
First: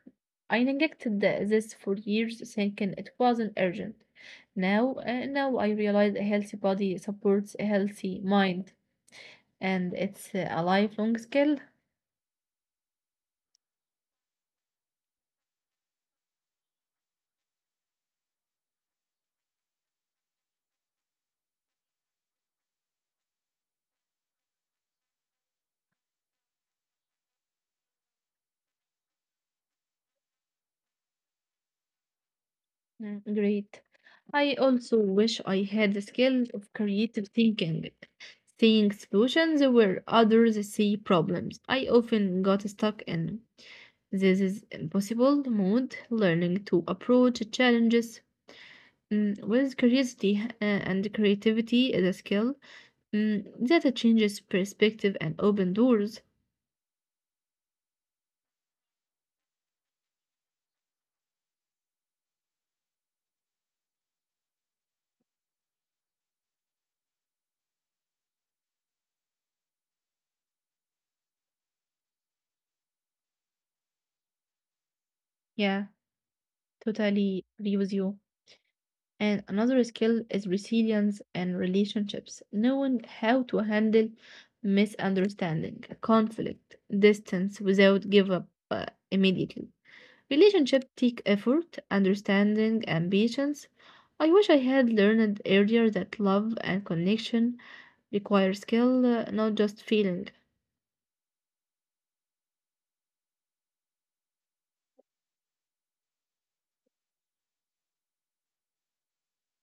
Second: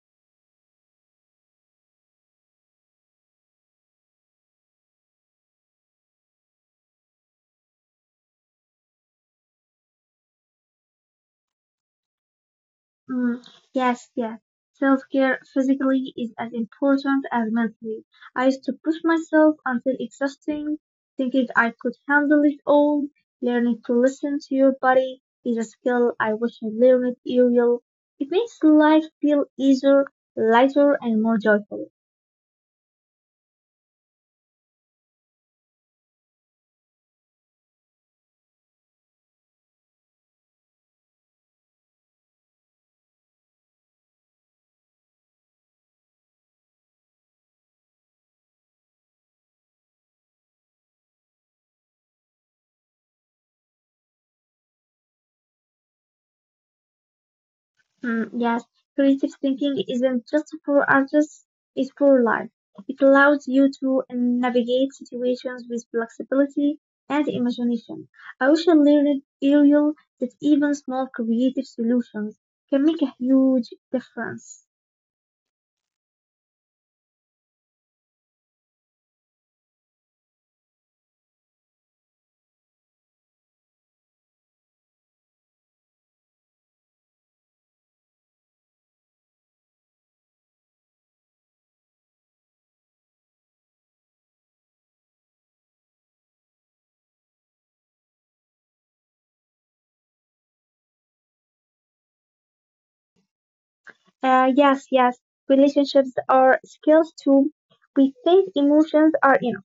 S1: I neglected this for years, thinking it wasn't urgent. Now I realize a healthy body supports a healthy mind, and it's a lifelong skill.
S2: Mm, yes, yes. Self care physically is as important as mentally. I used to push myself until exhausting, thinking I could handle it all. Learning to listen to your body is a skill I wish I learned earlier. It makes life feel easier, lighter, and more joyful.
S1: Mm, great. I also wish I had the skill of creative thinking, seeing solutions where others see problems. I often got stuck in this is impossible mode, learning to approach challenges with curiosity and creativity is a skill that changes perspective and open doors.
S2: Mm, yes, creative thinking isn't just for artists, it's for life. It allows you to navigate situations with flexibility and imagination. I also learned, Ariel, that even small creative solutions can make a huge difference.
S1: Yeah, totally agree with you. And another skill is resilience and relationships, knowing how to handle misunderstanding, conflict, distance without give up immediately. Relationships take effort, understanding, and patience. I wish I had learned earlier that love and connection require skill, not just feeling.
S2: Yes, yes, relationships are skills too. We think emotions are enough.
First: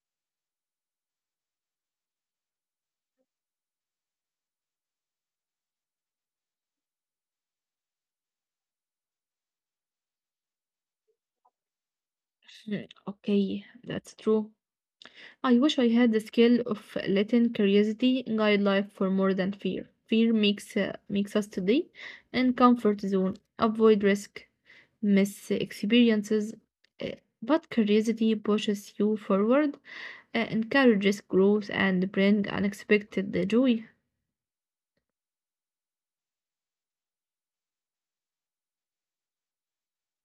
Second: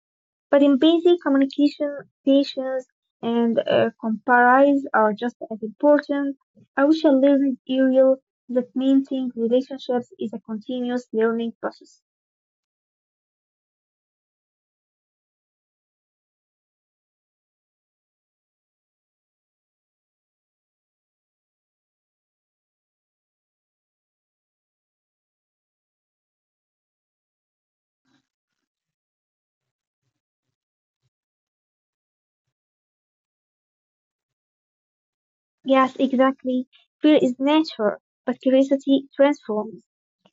S2: But in basic communication, patience and compromise are just as important. I wish I learned earlier that maintaining relationships is a continuous learning process.
S1: Hmm. Okay, that's true. I wish I had the skill of letting curiosity guide life for more than fear. Fear makes us today in comfort zone, avoid risk, miss experiences, uh, but curiosity pushes you forward, encourages growth, and bring unexpected joy.
S2: Yes, exactly. Fear is natural, but curiosity transforms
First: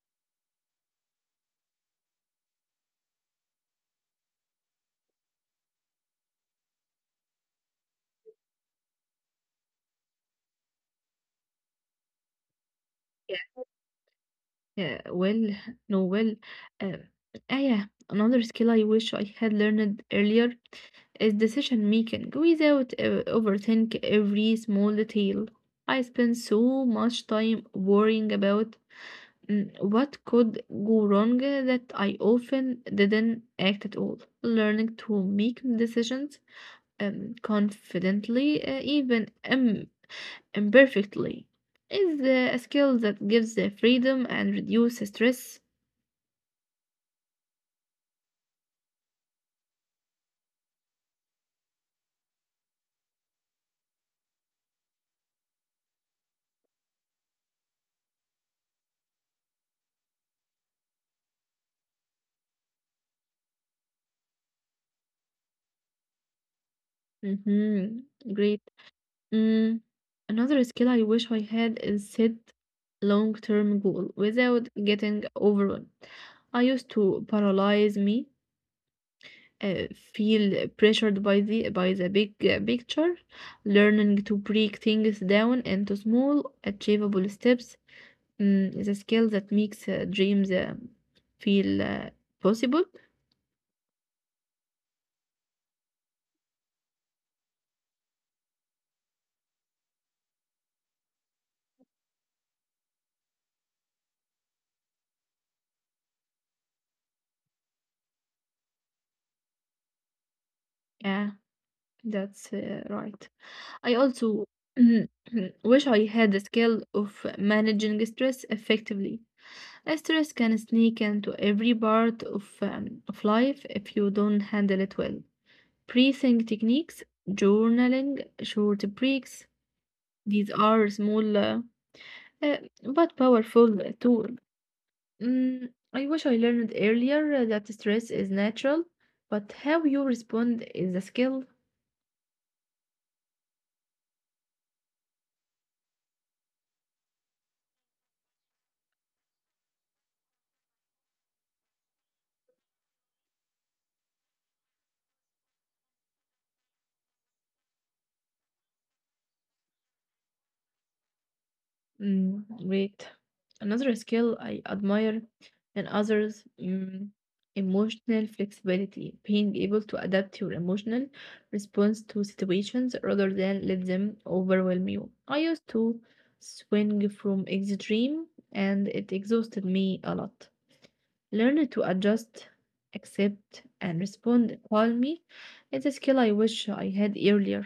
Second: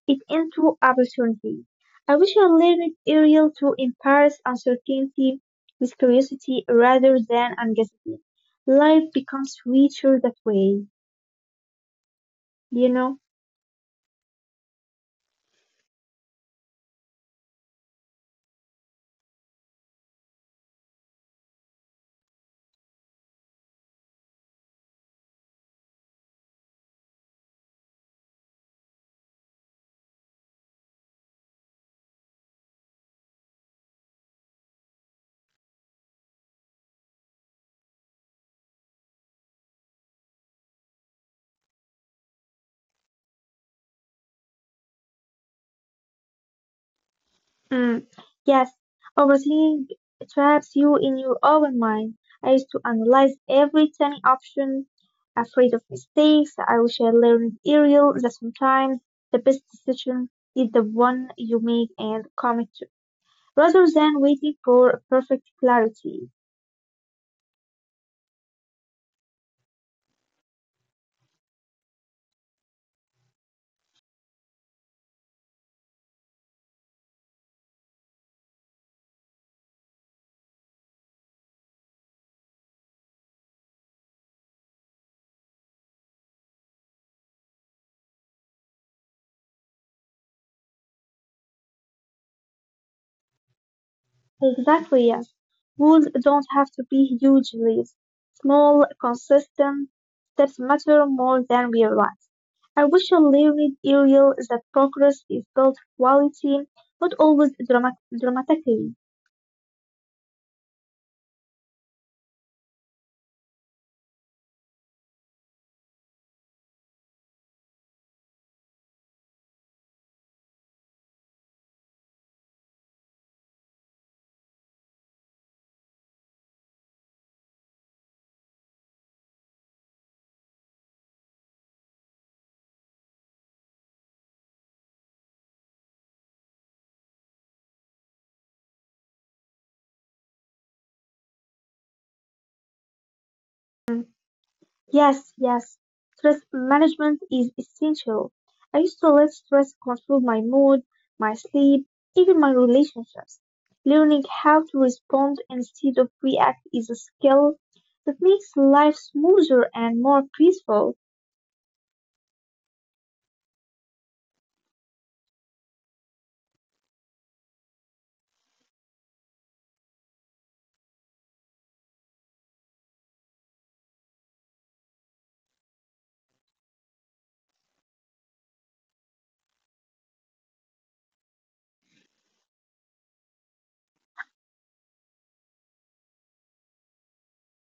S2: it into opportunity. I wish I learned earlier to embrace uncertainty with curiosity rather than anxiety. Life becomes richer that way, you know?
S1: Yeah, yeah, well, no, well, uh, ah, Yeah, another skill I wish I had learned earlier is decision making without overthink every small detail. I spend so much time worrying about what could go wrong that I often didn't act at all. Learning to make decisions confidently, even imperfectly, is a skill that gives the freedom and reduces stress.
S2: Mm, yes, overthinking traps you in your own mind. I used to analyze every tiny option, afraid of mistakes. I wish I learned earlier that sometimes the best decision is the one you make and commit to, rather than waiting for perfect clarity.
S1: Hmm. Great. Mm, Another skill I wish I had is set long-term goal without getting overwhelmed. I used to paralyze me, uh, feel pressured by the big picture. Learning to break things down into small, achievable steps is a skill that makes dreams feel possible.
S2: Exactly, yes. Rules don't have to be huge leaps. Small, consistent steps matter more than we realize. I wish I learned earlier that progress is built quality, not always dramatically.
S1: Yeah, that's right. I also (clears throat) wish I had the skill of managing stress effectively. Stress can sneak into every part of life if you don't handle it well. Breathing techniques, journaling, short breaks, these are small uh, but powerful tool. I wish I learned earlier that stress is natural, but how you respond is a skill.
S2: Yes, yes. Stress management is essential. I used to let stress control my mood, my sleep, even my relationships. Learning how to respond instead of react is a skill that makes life smoother and more peaceful.
S1: Mm, great. Another skill I admire in others, emotional flexibility, being able to adapt your emotional response to situations rather than let them overwhelm you. I used to swing from extreme and it exhausted me a lot. Learning to adjust, accept, and respond calmly is a skill I wish I had earlier.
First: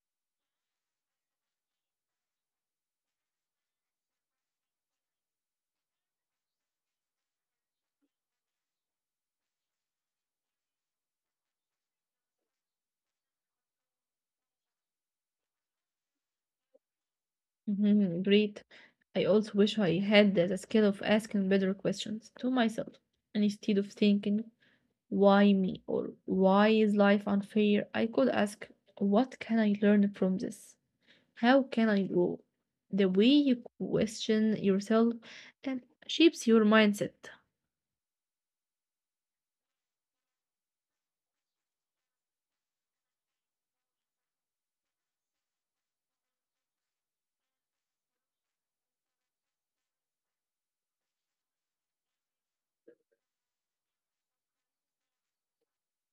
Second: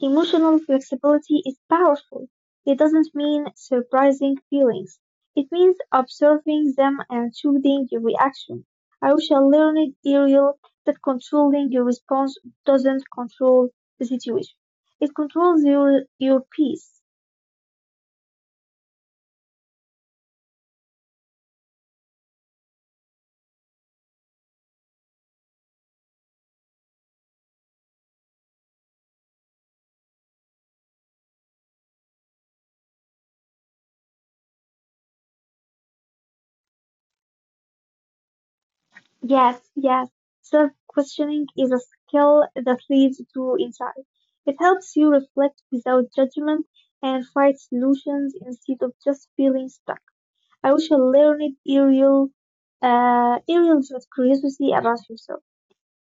S2: Emotional flexibility is powerful. It doesn't mean surprising feelings. It means observing them and choosing your reaction. I wish I learned, Ariel, that controlling your response doesn't control the situation. It controls your peace.
S1: Mhm. Great. I also wish I had the skill of asking better questions to myself. And instead of thinking, why me or why is life unfair, I could ask, what can I learn from this? How can I grow? The way you question yourself and shapes your mindset.
S2: Yes, yes. Self-questioning is a skill that leads to insight. It helps you reflect without judgment and find solutions instead of just feeling stuck. I wish I learned, Ariel. Ariel's curiosity about herself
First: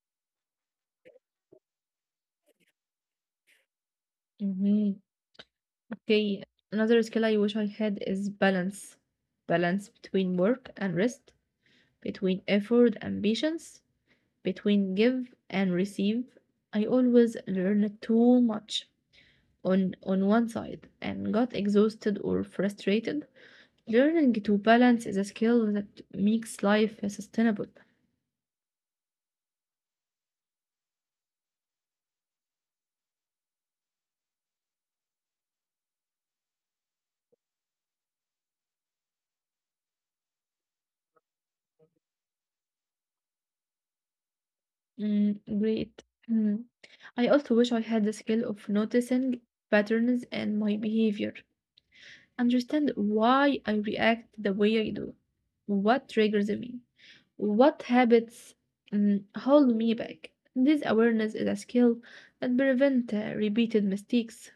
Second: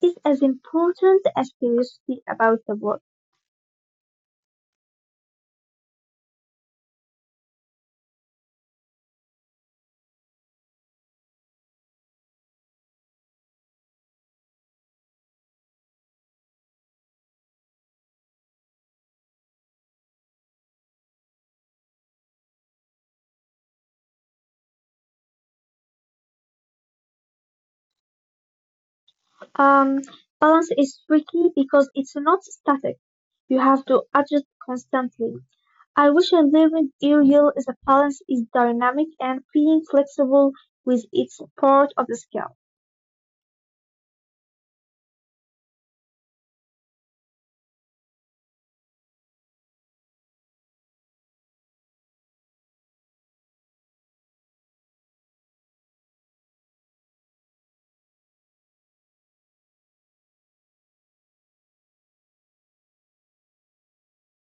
S2: is as important as curiosity about the world.
S1: hmm Okay, another skill I wish I had is balance. Balance between work and rest, between effort and patience between give and receive, I always learned too much on one side and got exhausted or frustrated. Learning to balance is a skill that makes life sustainable.
S2: Um, Balance is tricky because it's not static. You have to adjust constantly. I wish I learned, Ariel, is a balance is dynamic and being flexible with its part of the scale.
S1: Mm, great. Mm. I also wish I had the skill of noticing patterns in my behavior understand why I react the way I do, what triggers me, what habits hold me back. This awareness is a skill that prevents repeated mistakes.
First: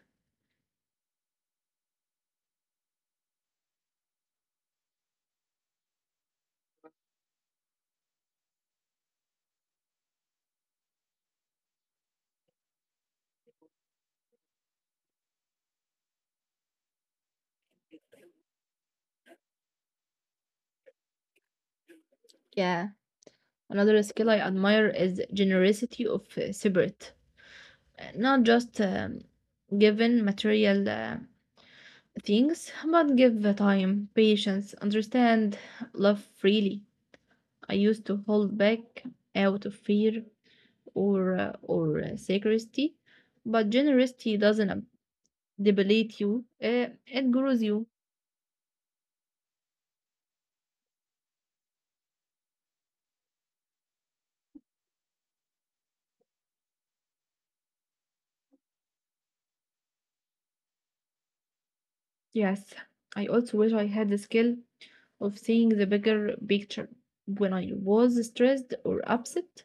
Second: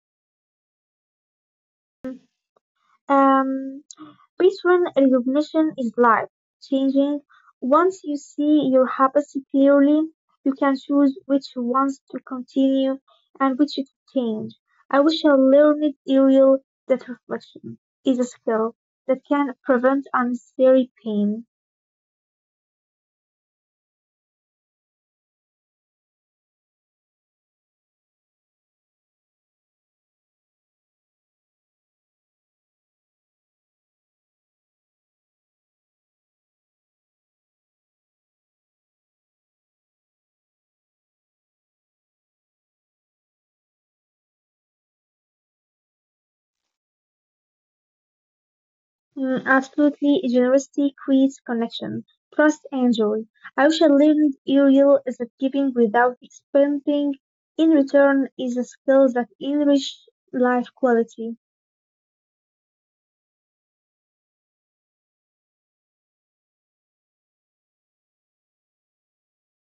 S2: Um, Patron recognition is life-changing. Once you see your habits clearly, you can choose which ones to continue and which to change. I wish I learned earlier that reflection is a skill that can prevent unnecessary pain.
S1: Yeah, another skill I admire is generosity of spirit. Not just given material things, but give the time, patience, understand, love freely. I used to hold back out of fear or secrecy, but generosity doesn't debilite you. It grows you.
S2: Mm, absolutely, generosity creates connection, trust, and joy. I wish I learned earlier that giving without expecting in return is a skill that enriches life quality.
S1: Yes, I also wish I had the skill of seeing the bigger picture. When I was stressed or upset,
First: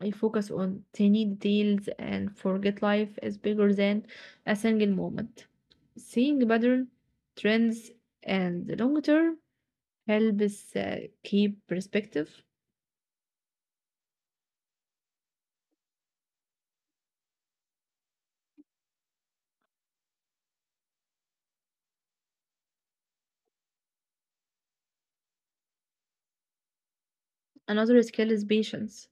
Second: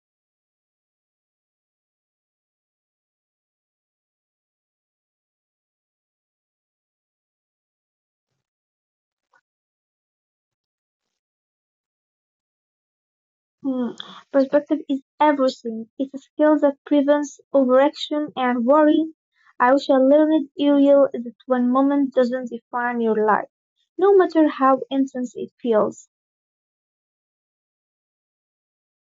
S1: I focus on tiny details and forget life is bigger than a single moment. Seeing pattern, trends, and the long term helps keep perspective.
S2: Hmm, perspective is everything. It's a skill that prevents overaction and worry. I wish I learned, Ariel, that one moment doesn't define your life, no matter how intense it feels.
S1: Another skill is patience.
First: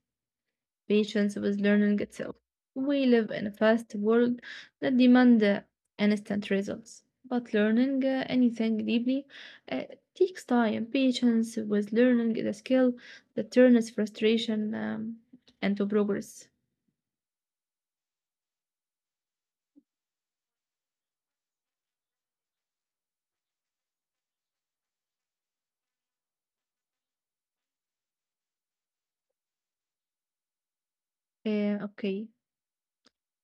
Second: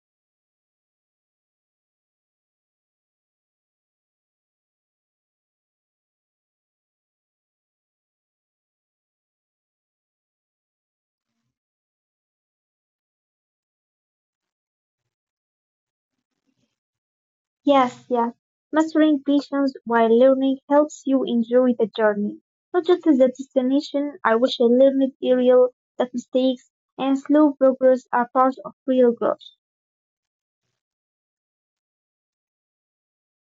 S1: Patience with learning itself. We live in a fast world that demands instant results. But learning anything deeply uh, takes time. Patience with learning is a skill that turns frustration into progress.
S2: Yes, yes. Mastering patience while learning helps you enjoy the journey, not just the destination. I wish I learned, Ariel, that mistakes and slow progress are part of real growth.
S1: Okay.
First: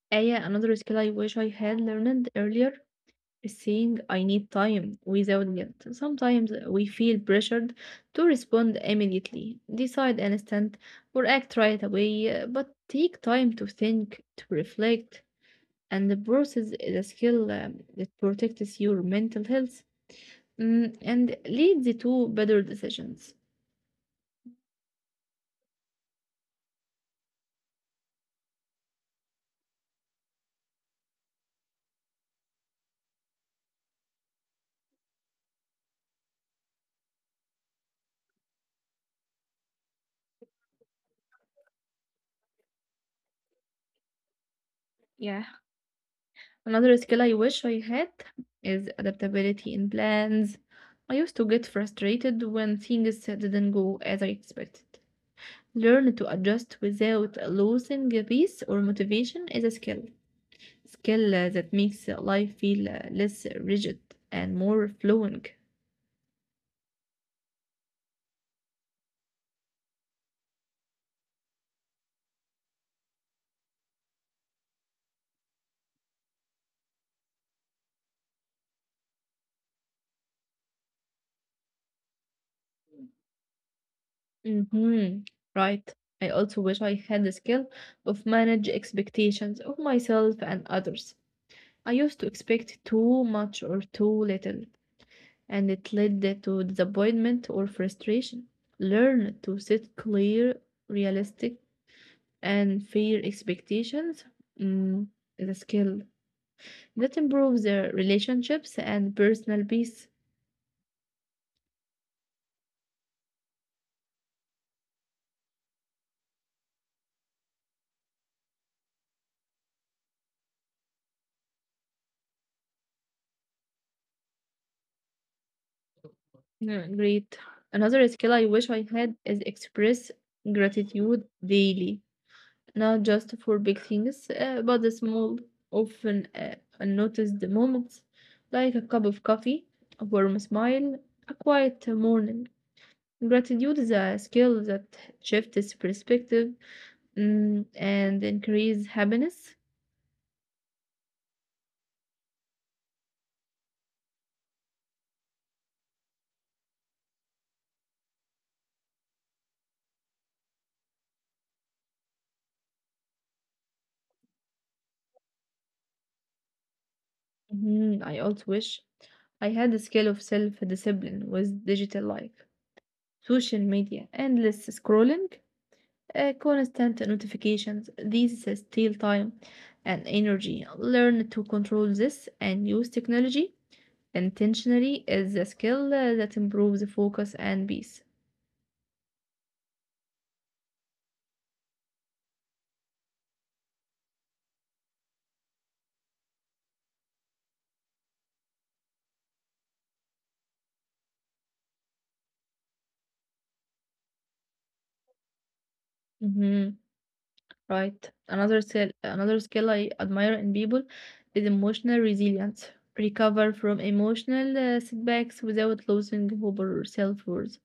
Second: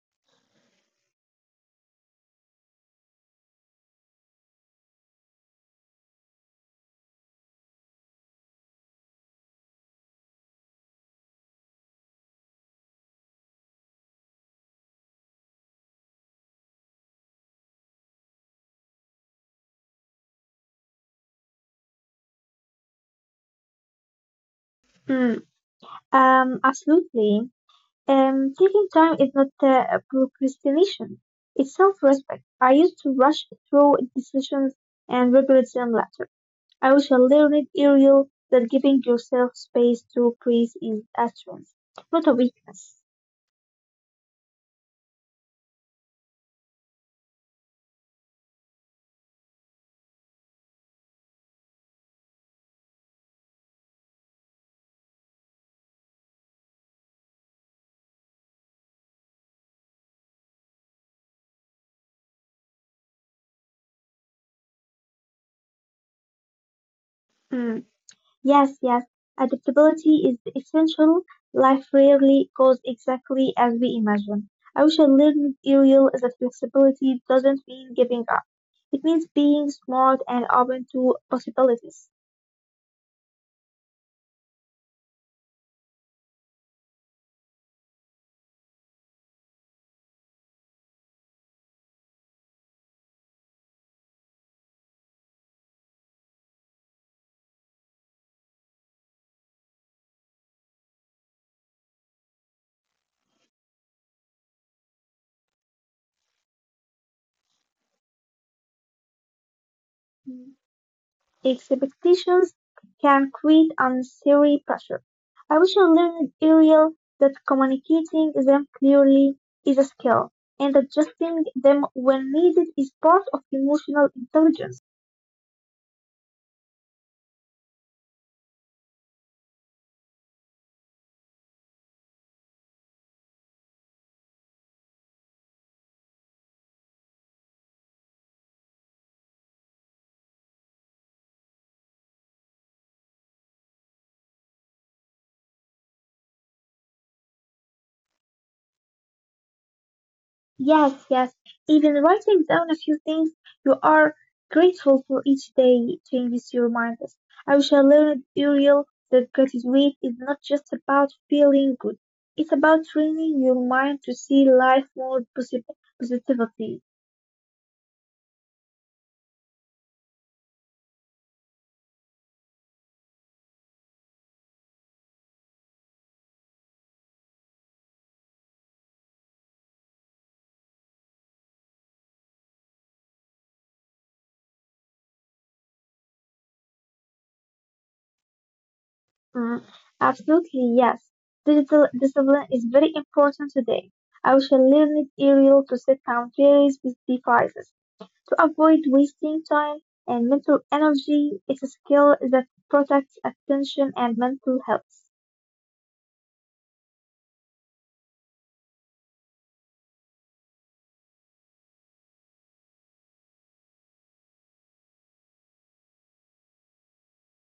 S1: Aya, another skill I wish I had learned earlier saying I need time without guilt. Sometimes we feel pressured to respond immediately, decide instant, or act right away, but take time to think, to reflect, and the process is a skill that protects your mental health and leads to better decisions.
S2: Hmm, absolutely. Taking time is not procrastination. It's self-respect. I used to rush through decisions and regret them later. I wish I learned earlier that giving yourself space to breathe is a strength, not a weakness.
S1: Yeah. Another skill I wish I had is adaptability in plans. I used to get frustrated when things didn't go as I expected. Learn to adjust without losing your peace or motivation is a skill. Skill that makes life feel less rigid and more flowing.
S2: Mm. Yes, yes. Adaptability is essential. Life rarely goes exactly as we imagine. I wish I learned earlier that flexibility doesn't mean giving up. It means being smart and open to possibilities.
S1: Mm-hmm. Right. I also wish I had the skill of manage expectations of myself and others. I used to expect too much or too little, and it led to disappointment or frustration. Learn to set clear, realistic, and fair expectations mm, is a skill that improves their relationships and personal peace.
S2: Hmm. Expectations can create unnecessary pressure. I wish I learned earlier that communicating them clearly is a skill, and adjusting them when needed is part of emotional intelligence.
S1: Yeah, great. Another skill I wish I had is express gratitude daily, not just for big things, but the small, often unnoticed moments, like a cup of coffee, a warm smile, a quiet morning. Gratitude is a skill that shifts perspective and increases happiness.
S2: Yes, yes, even writing down a few things you are grateful for each day changes your mindset. I wish I learned earlier that gratitude is not just about feeling good. It's about training your mind to see life more positively.
S1: Mhm. I also wish I had a scale of self-discipline with digital life, social media, endless scrolling, constant notifications. These steal time and energy. Learn to control this and use technology intentionally is a skill that improves focus and peace.
S2: Mm, absolutely, yes. Digital discipline is very important today. I shall learn it, aerial, to set boundaries with devices, to avoid wasting time and mental energy. It's a skill that protects attention and mental health.
S1: hmm Right. Another skill I admire in people is emotional resilience. Recover from emotional setbacks without losing hope or self-worth.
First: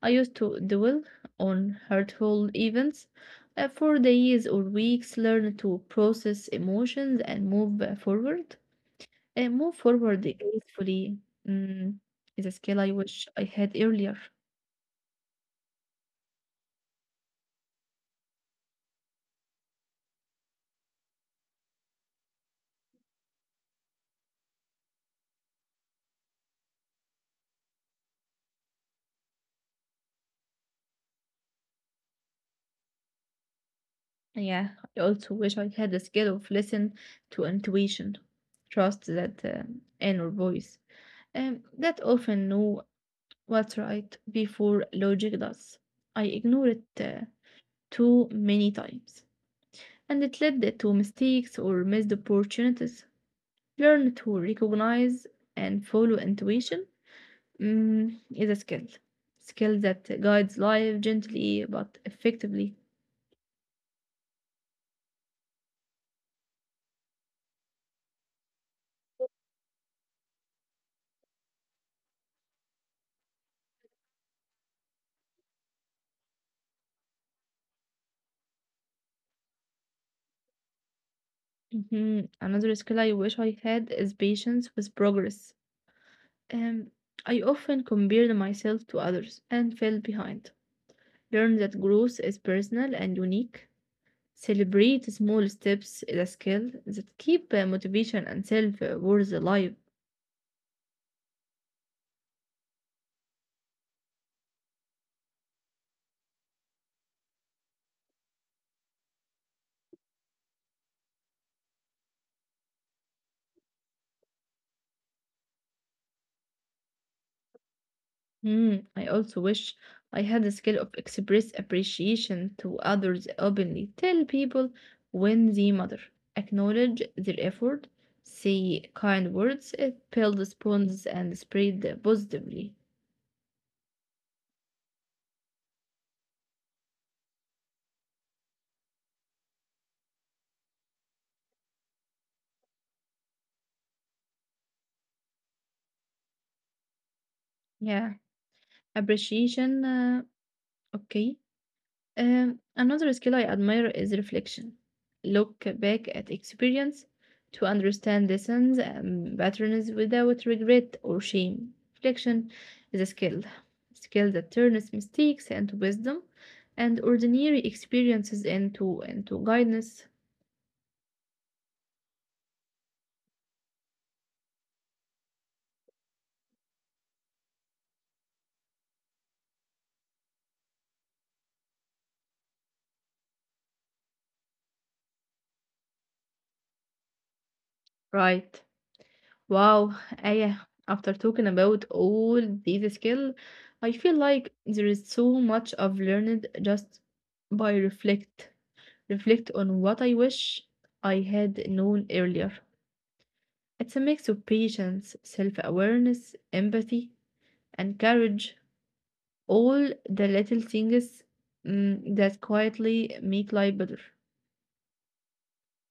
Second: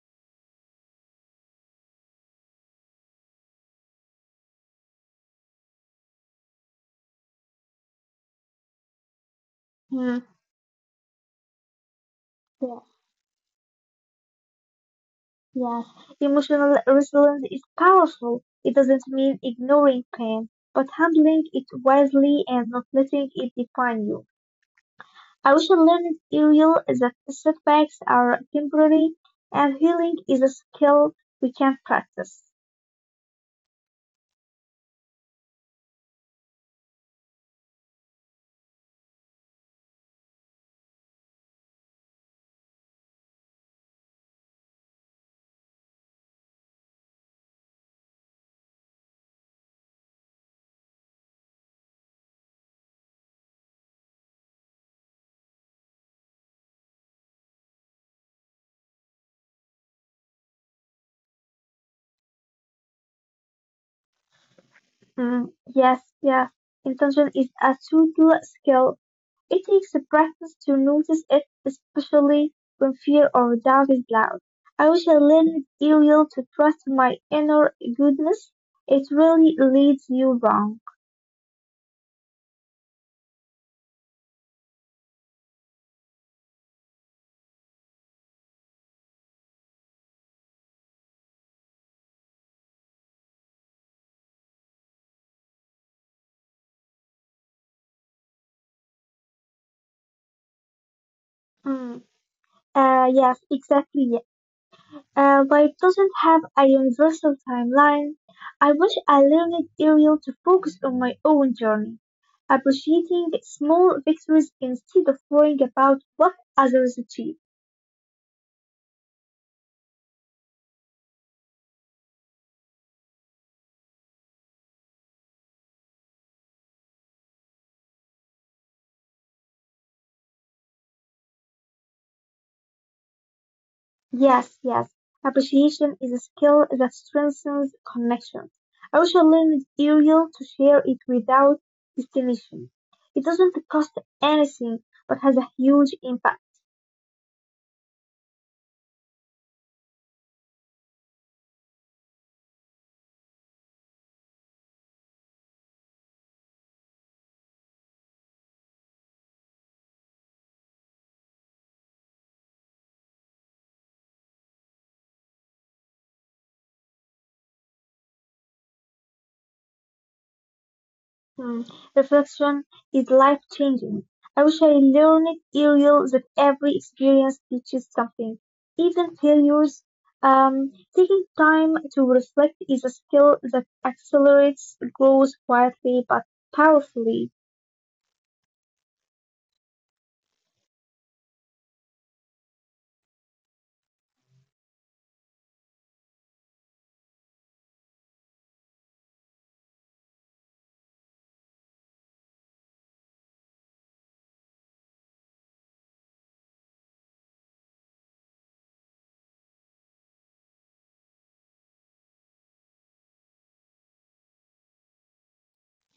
S1: I used to dwell on hurtful events for days or weeks, learn to process emotions and move forward. And move
S2: Mm,
S1: forward gracefully mm, is a
S2: yeah,
S1: skill I wish I had earlier.
S2: yes. Emotional resilience is powerful. It doesn't mean ignoring pain, but handling it wisely and not letting it define you. I also learned early that setbacks are temporary and healing is a skill we can practice.
S1: Yeah, I also wish I had the skill of listen to intuition, trust that inner voice, that often know what's right before logic does. I ignore it too many times, and it led to mistakes or missed opportunities. Learn to recognize and follow intuition is a skill, that guides life gently but effectively.
S2: Mm, yes, yes. Intention is a total skill. It takes practice to notice it, especially when fear or doubt is loud. I wish I learned early to trust my inner goodness. It really leads you wrong.
S1: Mhm. Another skill I wish I had is patience with progress. Um, I often compare myself to others and fell behind. Learn that growth is personal and unique. Celebrate small steps is a skill that keep motivation and self-worth alive.
S2: Mm, yes, exactly. But it doesn't have a universal timeline. I wish I learned it earlier to focus on my own journey, appreciating small victories instead of worrying about what others achieve.
S1: Hmm. I also wish I had the skill of express appreciation to others openly. Tell people when they matter, acknowledge their effort, say kind words, it builds bonds and spread positively.
S2: Yes, yes, appreciation is a skill that strengthens connections. I wish I learned it earlier to share it without destination. It doesn't cost anything but has a huge impact.
S1: Yeah, appreciation. Okay. Another skill I admire is reflection. Look back at experience to understand lessons and patterns without regret or shame. Reflection is a skill, that turns mistakes into wisdom and ordinary experiences into guidance.
S2: Hmm. Reflection is life changing. I wish I learned earlier that every experience teaches something. Even failures, taking time to reflect is a skill that accelerates growth quietly but powerfully.
S1: Right. Wow, Aya, after talking about all these skills, I feel like there is so much I've learned just by reflect on what I wish I had known earlier. It's a mix of patience, self awareness, empathy, and courage, all the little things that quietly make life better.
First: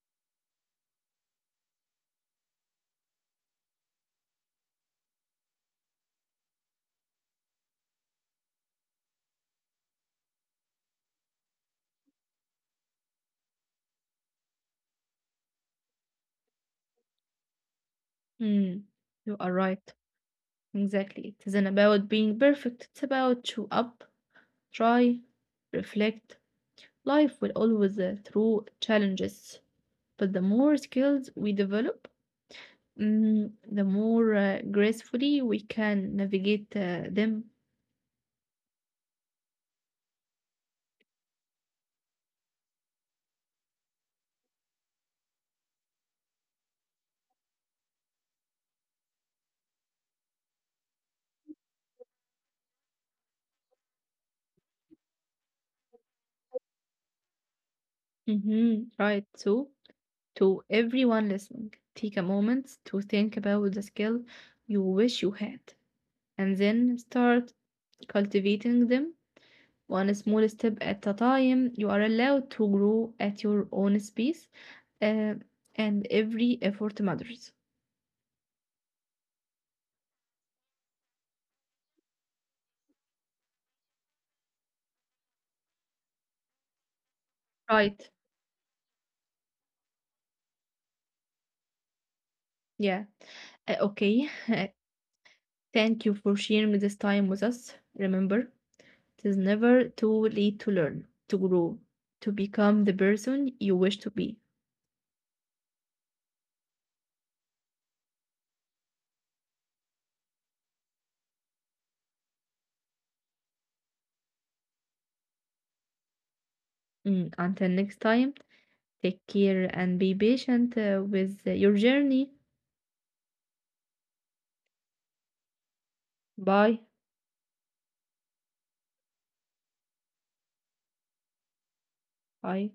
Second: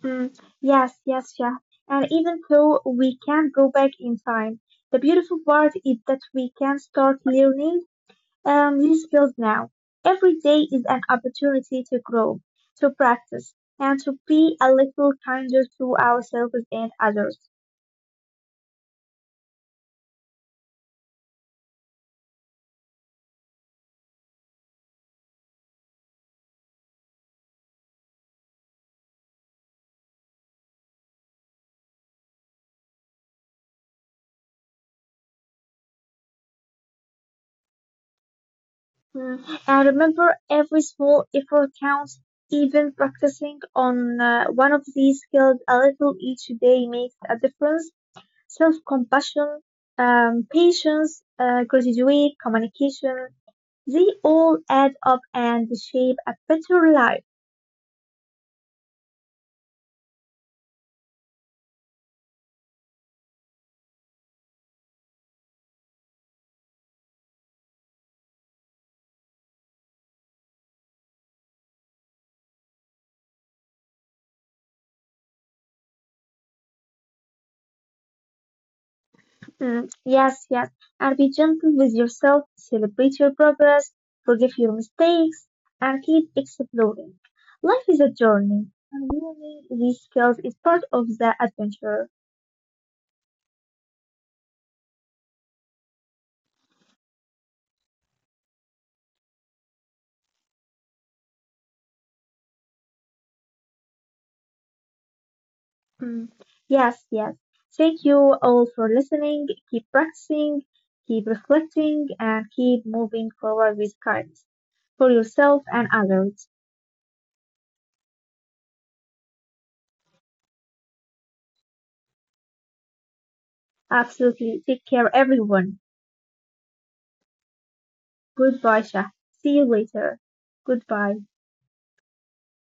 S2: Hmm. Yes, yes, yeah. And even though we can't go back in time, the beautiful part is that we can start learning. I am new skills now. Every day is an opportunity to grow, to practice, and to be a little kinder to ourselves and others.
S1: Mm, you are right. Exactly. It isn't about being perfect, it's about show up, try, reflect. Life will always throw challenges, but the more skills we develop, the more gracefully we can navigate them.
S2: Mm, and remember, every small effort counts. Even practicing on one of these skills a little each day makes a difference. Self-compassion, patience, gratitude, communication, they all add up and shape a better life.
S1: Right. So, to everyone listening, take a moment to think about the skill you wish you had and then start cultivating them one small step at a time. You are allowed to grow at your own pace, uh, and every effort matters.
S2: Mm, yes, yes. And be gentle with yourself, celebrate your progress, forgive your mistakes, and keep exploring. Life is a
S1: Right.
S2: journey, and learning these skills is part of the adventure.
S1: Yeah. Okay. (laughs) Thank you for sharing this time with us. Remember, it is never too late to learn, to grow, to become the person you wish to be.
S2: Mm, yes, yes. Thank you all for listening. Keep practicing, keep reflecting, and keep moving forward with kindness for yourself and others.
S1: Mm, until next time, take care and be patient with your journey.
S2: Absolutely. Take care, everyone.
S1: Bye.
S2: Goodbye, Shah. See you later. Goodbye.
S1: Bye.